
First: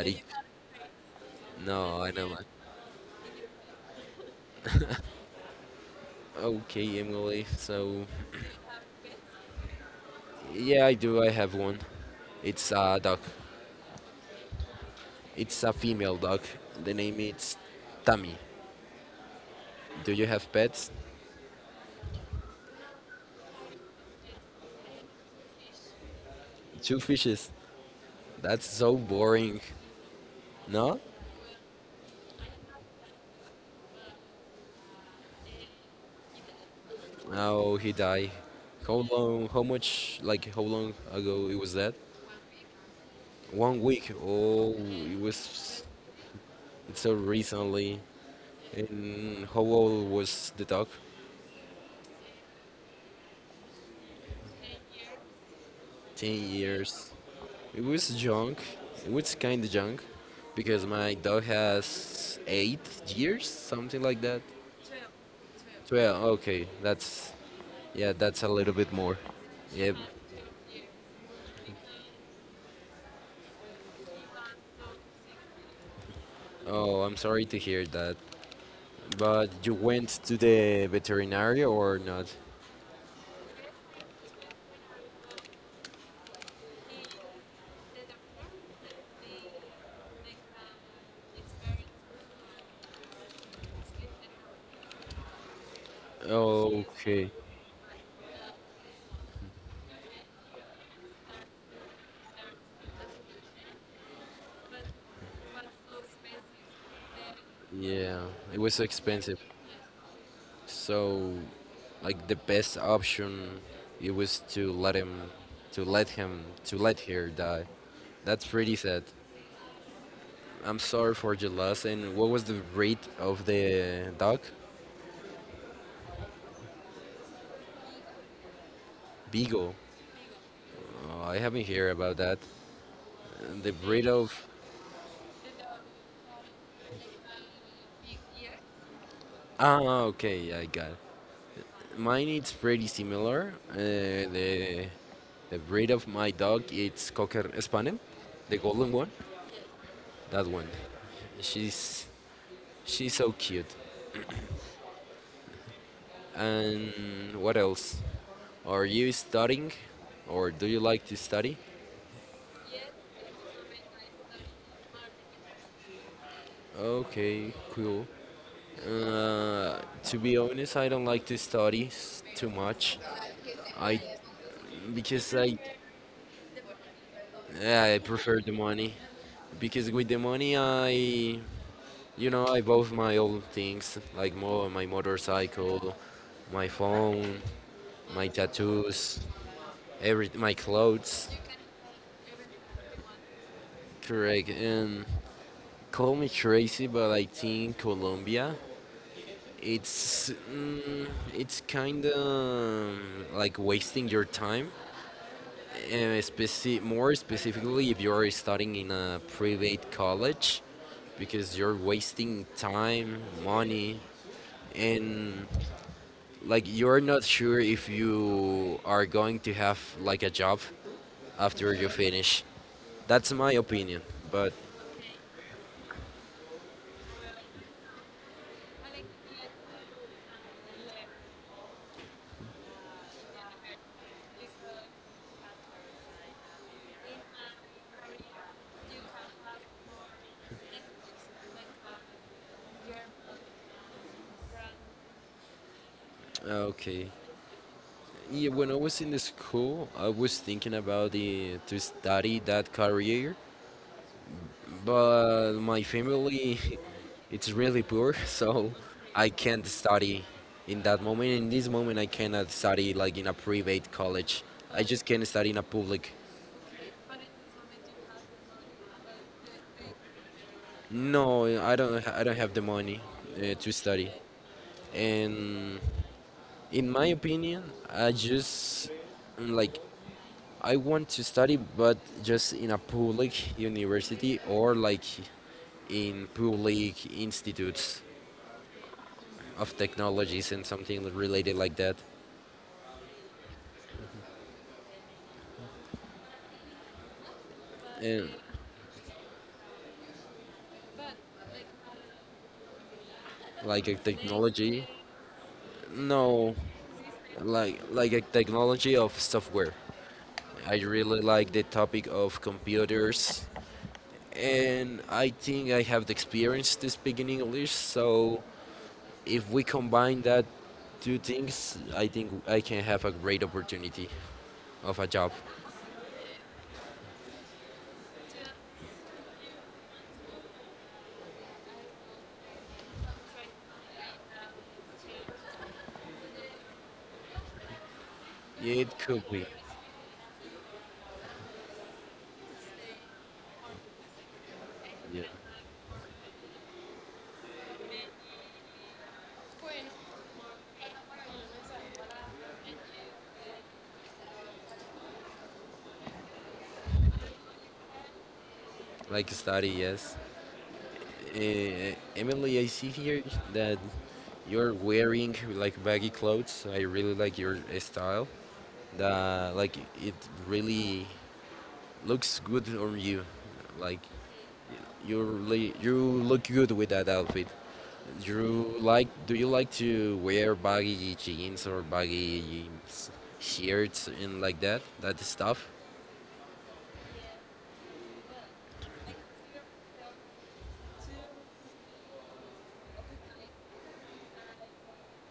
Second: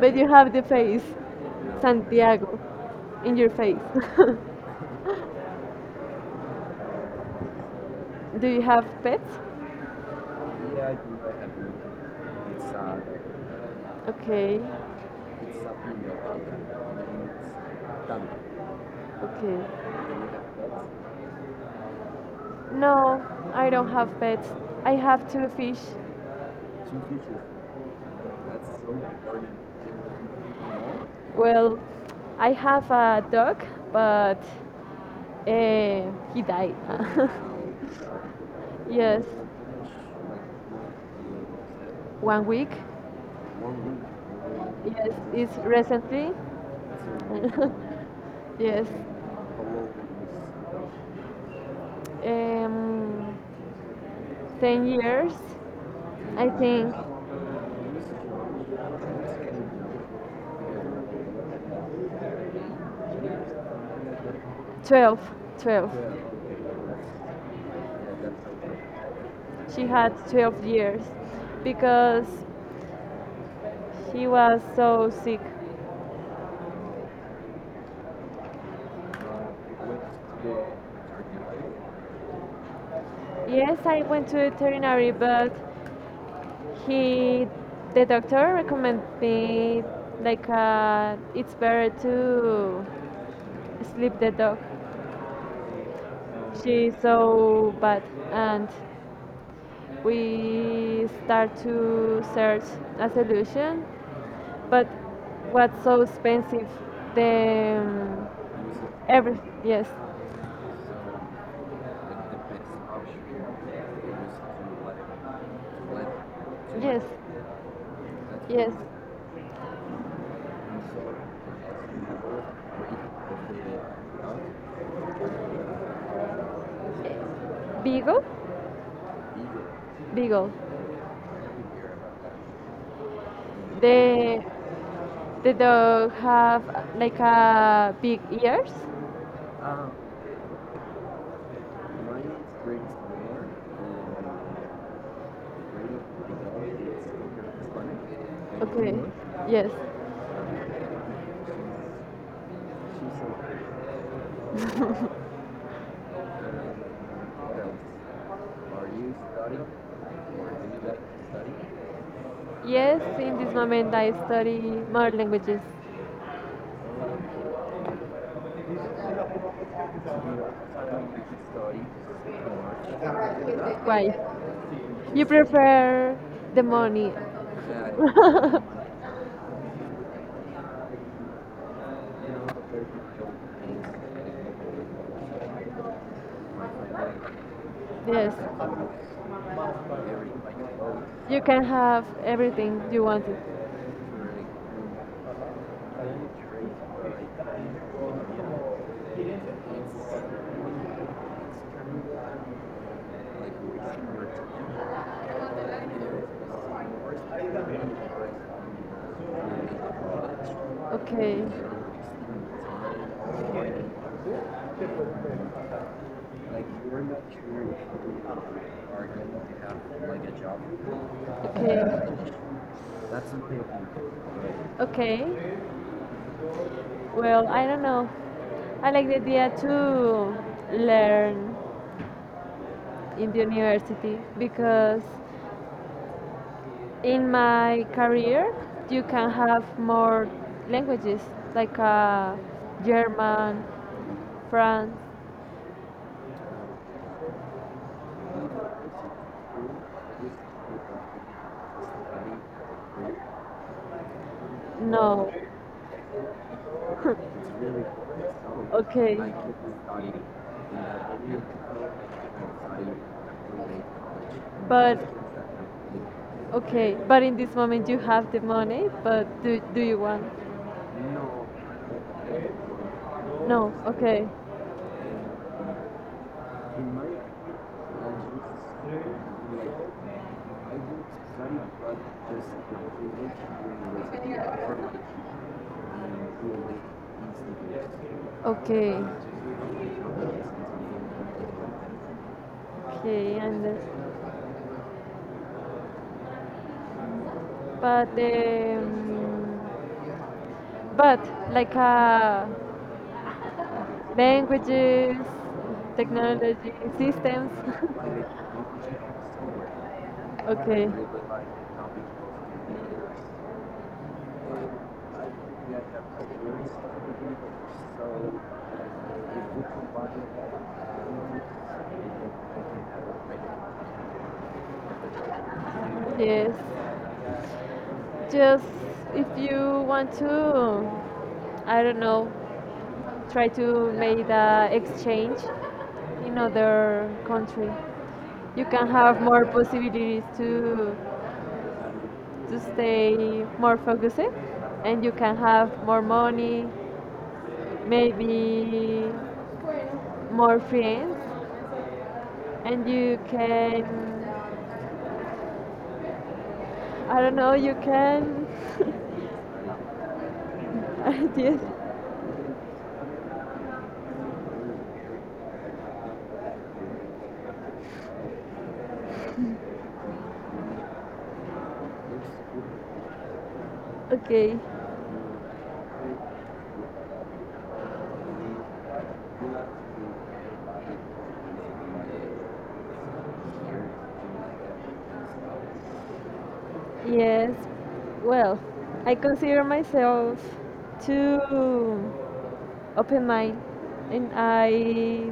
[SPEAKER 2] but you have the face,
[SPEAKER 1] No, I don't like.
[SPEAKER 2] Santiago, in your face.
[SPEAKER 1] Okay, Emily. So
[SPEAKER 2] Do you have pets?
[SPEAKER 1] yeah,
[SPEAKER 2] Yeah, I
[SPEAKER 1] I
[SPEAKER 2] do.
[SPEAKER 1] do. I
[SPEAKER 2] I
[SPEAKER 1] have
[SPEAKER 2] have
[SPEAKER 1] one.
[SPEAKER 2] meetings. It's
[SPEAKER 1] It's a
[SPEAKER 2] uh,
[SPEAKER 1] dog.
[SPEAKER 2] okay, it's
[SPEAKER 1] It's a
[SPEAKER 2] a female
[SPEAKER 1] female dog. The
[SPEAKER 2] program.
[SPEAKER 1] name is
[SPEAKER 2] And it's done.
[SPEAKER 1] Tammy.
[SPEAKER 2] Okay. Do
[SPEAKER 1] Do
[SPEAKER 2] you
[SPEAKER 1] you
[SPEAKER 2] have
[SPEAKER 1] have pets?
[SPEAKER 2] pets? No, I don't have pets. I have two fish. Two
[SPEAKER 1] Two
[SPEAKER 2] fishes.
[SPEAKER 1] fishes. That's
[SPEAKER 2] That's so
[SPEAKER 1] so
[SPEAKER 2] important.
[SPEAKER 1] boring. No?
[SPEAKER 2] No? Well, I have a dog, but uh, he died.
[SPEAKER 1] Now he died.
[SPEAKER 2] Yes, how much like, do
[SPEAKER 1] How
[SPEAKER 2] you have?
[SPEAKER 1] long? How much? Like how long ago it was that?
[SPEAKER 2] One week.
[SPEAKER 1] One
[SPEAKER 2] One
[SPEAKER 1] week.
[SPEAKER 2] week.
[SPEAKER 1] Oh,
[SPEAKER 2] Yes,
[SPEAKER 1] it
[SPEAKER 2] it's
[SPEAKER 1] was
[SPEAKER 2] recently.
[SPEAKER 1] It's
[SPEAKER 2] It's
[SPEAKER 1] so
[SPEAKER 2] a long time.
[SPEAKER 1] recently.
[SPEAKER 2] Yes,
[SPEAKER 1] And how old was the dog?
[SPEAKER 2] how long is um, ten years,
[SPEAKER 1] Ten
[SPEAKER 2] I think.
[SPEAKER 1] years. It was junk. It was kind of junk? Because my dog has eight years, something like that.
[SPEAKER 2] Twelve, twelve.
[SPEAKER 1] Twelve. Okay, that's yeah, that's a little bit more.
[SPEAKER 2] She
[SPEAKER 1] Yep.
[SPEAKER 2] had twelve years because she was so sick. uh,
[SPEAKER 1] Oh, I'm sorry to hear that. But you went to the veterinarian or not?
[SPEAKER 2] Yes, I went to veterinary, but he, the doctor recommended me like uh, it's better to sleep the dog. She's
[SPEAKER 1] Okay,
[SPEAKER 2] so bad, and we start to search a solution. But what's so expensive? The
[SPEAKER 1] yeah,
[SPEAKER 2] um,
[SPEAKER 1] it was
[SPEAKER 2] every
[SPEAKER 1] expensive.
[SPEAKER 2] yes,
[SPEAKER 1] So, like the best option, it was to let him, to let him, to let
[SPEAKER 2] yes,
[SPEAKER 1] her die. That's
[SPEAKER 2] yes.
[SPEAKER 1] pretty sad. I'm sorry for the loss. And what was the breed of the dog?
[SPEAKER 2] Beagle?
[SPEAKER 1] Beagle.
[SPEAKER 2] Beagle.
[SPEAKER 1] Oh, I haven't heard about that. The breed
[SPEAKER 2] The
[SPEAKER 1] of
[SPEAKER 2] the dog have uh, like a big ears.
[SPEAKER 1] ah,
[SPEAKER 2] Um,
[SPEAKER 1] okay, yeah, I got it.
[SPEAKER 2] my
[SPEAKER 1] Mine is pretty
[SPEAKER 2] greatest memoir
[SPEAKER 1] similar.
[SPEAKER 2] and
[SPEAKER 1] Uh, the the breed
[SPEAKER 2] great
[SPEAKER 1] of
[SPEAKER 2] of
[SPEAKER 1] my
[SPEAKER 2] my
[SPEAKER 1] dog
[SPEAKER 2] dog is
[SPEAKER 1] it's Cocker
[SPEAKER 2] Hispanic
[SPEAKER 1] Spaniel, the
[SPEAKER 2] and okay.
[SPEAKER 1] golden
[SPEAKER 2] English.
[SPEAKER 1] one.
[SPEAKER 2] Yes.
[SPEAKER 1] That one. She's she's
[SPEAKER 2] She's
[SPEAKER 1] so cute.
[SPEAKER 2] so Um,
[SPEAKER 1] And what
[SPEAKER 2] what else?
[SPEAKER 1] else? Are
[SPEAKER 2] Are
[SPEAKER 1] you
[SPEAKER 2] you studying
[SPEAKER 1] studying,
[SPEAKER 2] or
[SPEAKER 1] or
[SPEAKER 2] do
[SPEAKER 1] do you
[SPEAKER 2] you like
[SPEAKER 1] like to
[SPEAKER 2] to
[SPEAKER 1] study?
[SPEAKER 2] study? Yes, in this moment I study more languages.
[SPEAKER 1] Okay, cool. Uh, to be honest, I don't like to study s- too much. I
[SPEAKER 2] Why? You
[SPEAKER 1] because I
[SPEAKER 2] prefer the money.
[SPEAKER 1] yeah, I prefer the money. Because with the money, I you know I bought my own things like mo- my motorcycle, my phone, my
[SPEAKER 2] Yes,
[SPEAKER 1] tattoos, every my clothes.
[SPEAKER 2] you can have everything you wanted.
[SPEAKER 1] Correct. Um, call me crazy, but I think Colombia, it's mm, it's kind of like wasting your time, uh, speci- more specifically if you are studying in a private college,
[SPEAKER 2] Okay.
[SPEAKER 1] because you're wasting time, money, and like
[SPEAKER 2] Like
[SPEAKER 1] you're
[SPEAKER 2] we're not
[SPEAKER 1] not sure
[SPEAKER 2] sure if
[SPEAKER 1] if
[SPEAKER 2] we
[SPEAKER 1] you are
[SPEAKER 2] are going
[SPEAKER 1] going to
[SPEAKER 2] to
[SPEAKER 1] have
[SPEAKER 2] have
[SPEAKER 1] like
[SPEAKER 2] like
[SPEAKER 1] a
[SPEAKER 2] a
[SPEAKER 1] job
[SPEAKER 2] job.
[SPEAKER 1] after you
[SPEAKER 2] Okay.
[SPEAKER 1] finish.
[SPEAKER 2] That's
[SPEAKER 1] That's my
[SPEAKER 2] something.
[SPEAKER 1] opinion, but
[SPEAKER 2] Like, okay. Well, I don't know. I like the idea to learn in the university because in my career you can have more languages like uh, German, France.
[SPEAKER 1] okay. Yeah, when I was in the school, I was thinking about the, to study that career,
[SPEAKER 2] No.
[SPEAKER 1] but my family, it's really poor, so
[SPEAKER 2] Okay.
[SPEAKER 1] I can't study in that moment. In this moment, I cannot study like in a private college. I
[SPEAKER 2] But
[SPEAKER 1] just can't study in a public.
[SPEAKER 2] okay, but in this moment you have the money, but do do you want? No,
[SPEAKER 1] No, I don't. I don't have the money uh,
[SPEAKER 2] no.
[SPEAKER 1] to study,
[SPEAKER 2] Okay.
[SPEAKER 1] and in
[SPEAKER 2] In my
[SPEAKER 1] my opinion, I just
[SPEAKER 2] like
[SPEAKER 1] like I want to study, but just in a public university or like in public institutes
[SPEAKER 2] okay.
[SPEAKER 1] of technologies and something related like that.
[SPEAKER 2] Okay, and but
[SPEAKER 1] And
[SPEAKER 2] um, but like uh,
[SPEAKER 1] like a technology,
[SPEAKER 2] languages,
[SPEAKER 1] no,
[SPEAKER 2] technology, systems.
[SPEAKER 1] like like a technology of software. I
[SPEAKER 2] Okay.
[SPEAKER 1] really like the topic of computers, and I think I have the experience to speak in English, so If we combine that two things, I think I can have a great opportunity of a job.
[SPEAKER 2] Yes. Just if you want to, I don't know, try to make the exchange in other country. You can
[SPEAKER 1] It
[SPEAKER 2] have
[SPEAKER 1] could
[SPEAKER 2] more
[SPEAKER 1] be,
[SPEAKER 2] possibilities to to stay more focused and you
[SPEAKER 1] yeah,
[SPEAKER 2] can have more money maybe more friends and you can I don't know you can
[SPEAKER 1] like study, yes.
[SPEAKER 2] yes
[SPEAKER 1] Uh, Emily, I see here that you're wearing like baggy clothes. I really like your style. The like it really looks good on you. Like
[SPEAKER 2] okay
[SPEAKER 1] you really you look good with that outfit. Drew, like, do you like to wear baggy jeans or baggy s- shirts and like that, that stuff?
[SPEAKER 2] yes well I consider myself to open mind and I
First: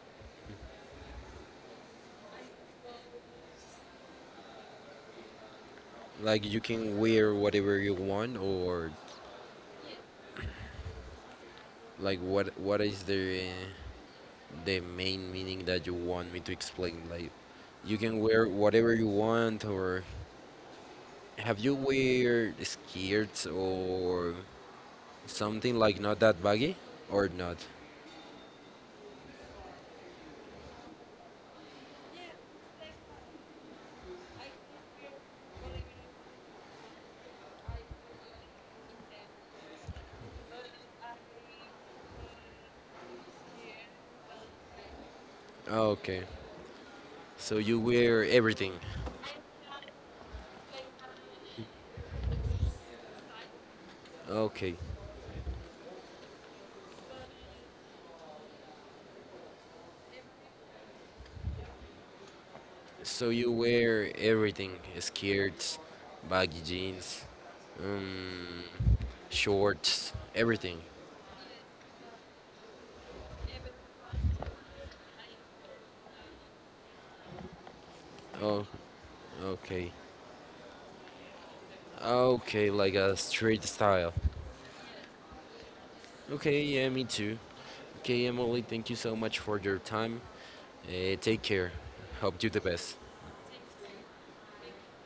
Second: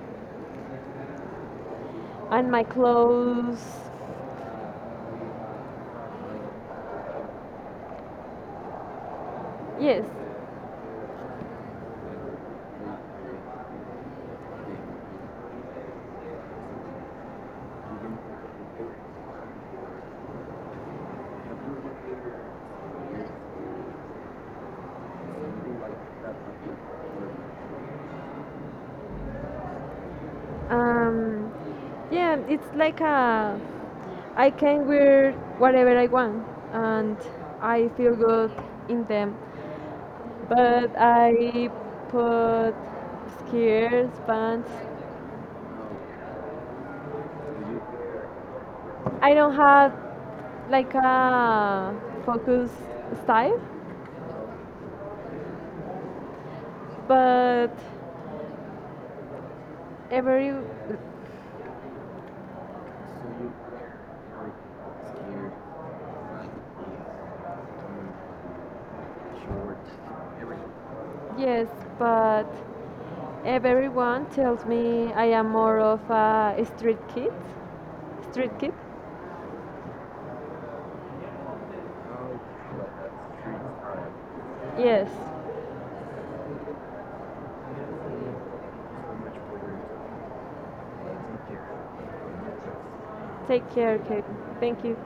[SPEAKER 2] and my clothes
[SPEAKER 1] Like you can wear whatever you want, or
[SPEAKER 2] yes.
[SPEAKER 1] like what what is the the main meaning that you want me to explain? Like you can wear whatever you want, or have you wear skirts or something like not that baggy or not?
[SPEAKER 2] Um, yeah, it's like a I can wear whatever I want and I feel good in them. But I put skirts, pants.
[SPEAKER 1] Okay, so you wear everything.
[SPEAKER 2] I don't have like a focus style,
[SPEAKER 1] Okay.
[SPEAKER 2] but every
[SPEAKER 1] So you
[SPEAKER 2] so
[SPEAKER 1] wear everything: skirts,
[SPEAKER 2] like
[SPEAKER 1] baggy jeans, um, shorts, everything.
[SPEAKER 2] yes, but everyone tells me I am more of a street kid. Street
[SPEAKER 1] Oh,
[SPEAKER 2] kid?
[SPEAKER 1] okay. Okay, like a
[SPEAKER 2] Oh, like
[SPEAKER 1] street style.
[SPEAKER 2] yes.
[SPEAKER 1] Okay, yeah, me too.
[SPEAKER 2] So
[SPEAKER 1] Okay, Emily, thank you so much for your time. Uh, take care. Hope you the best.
[SPEAKER 2] take care, Kate. Thank you.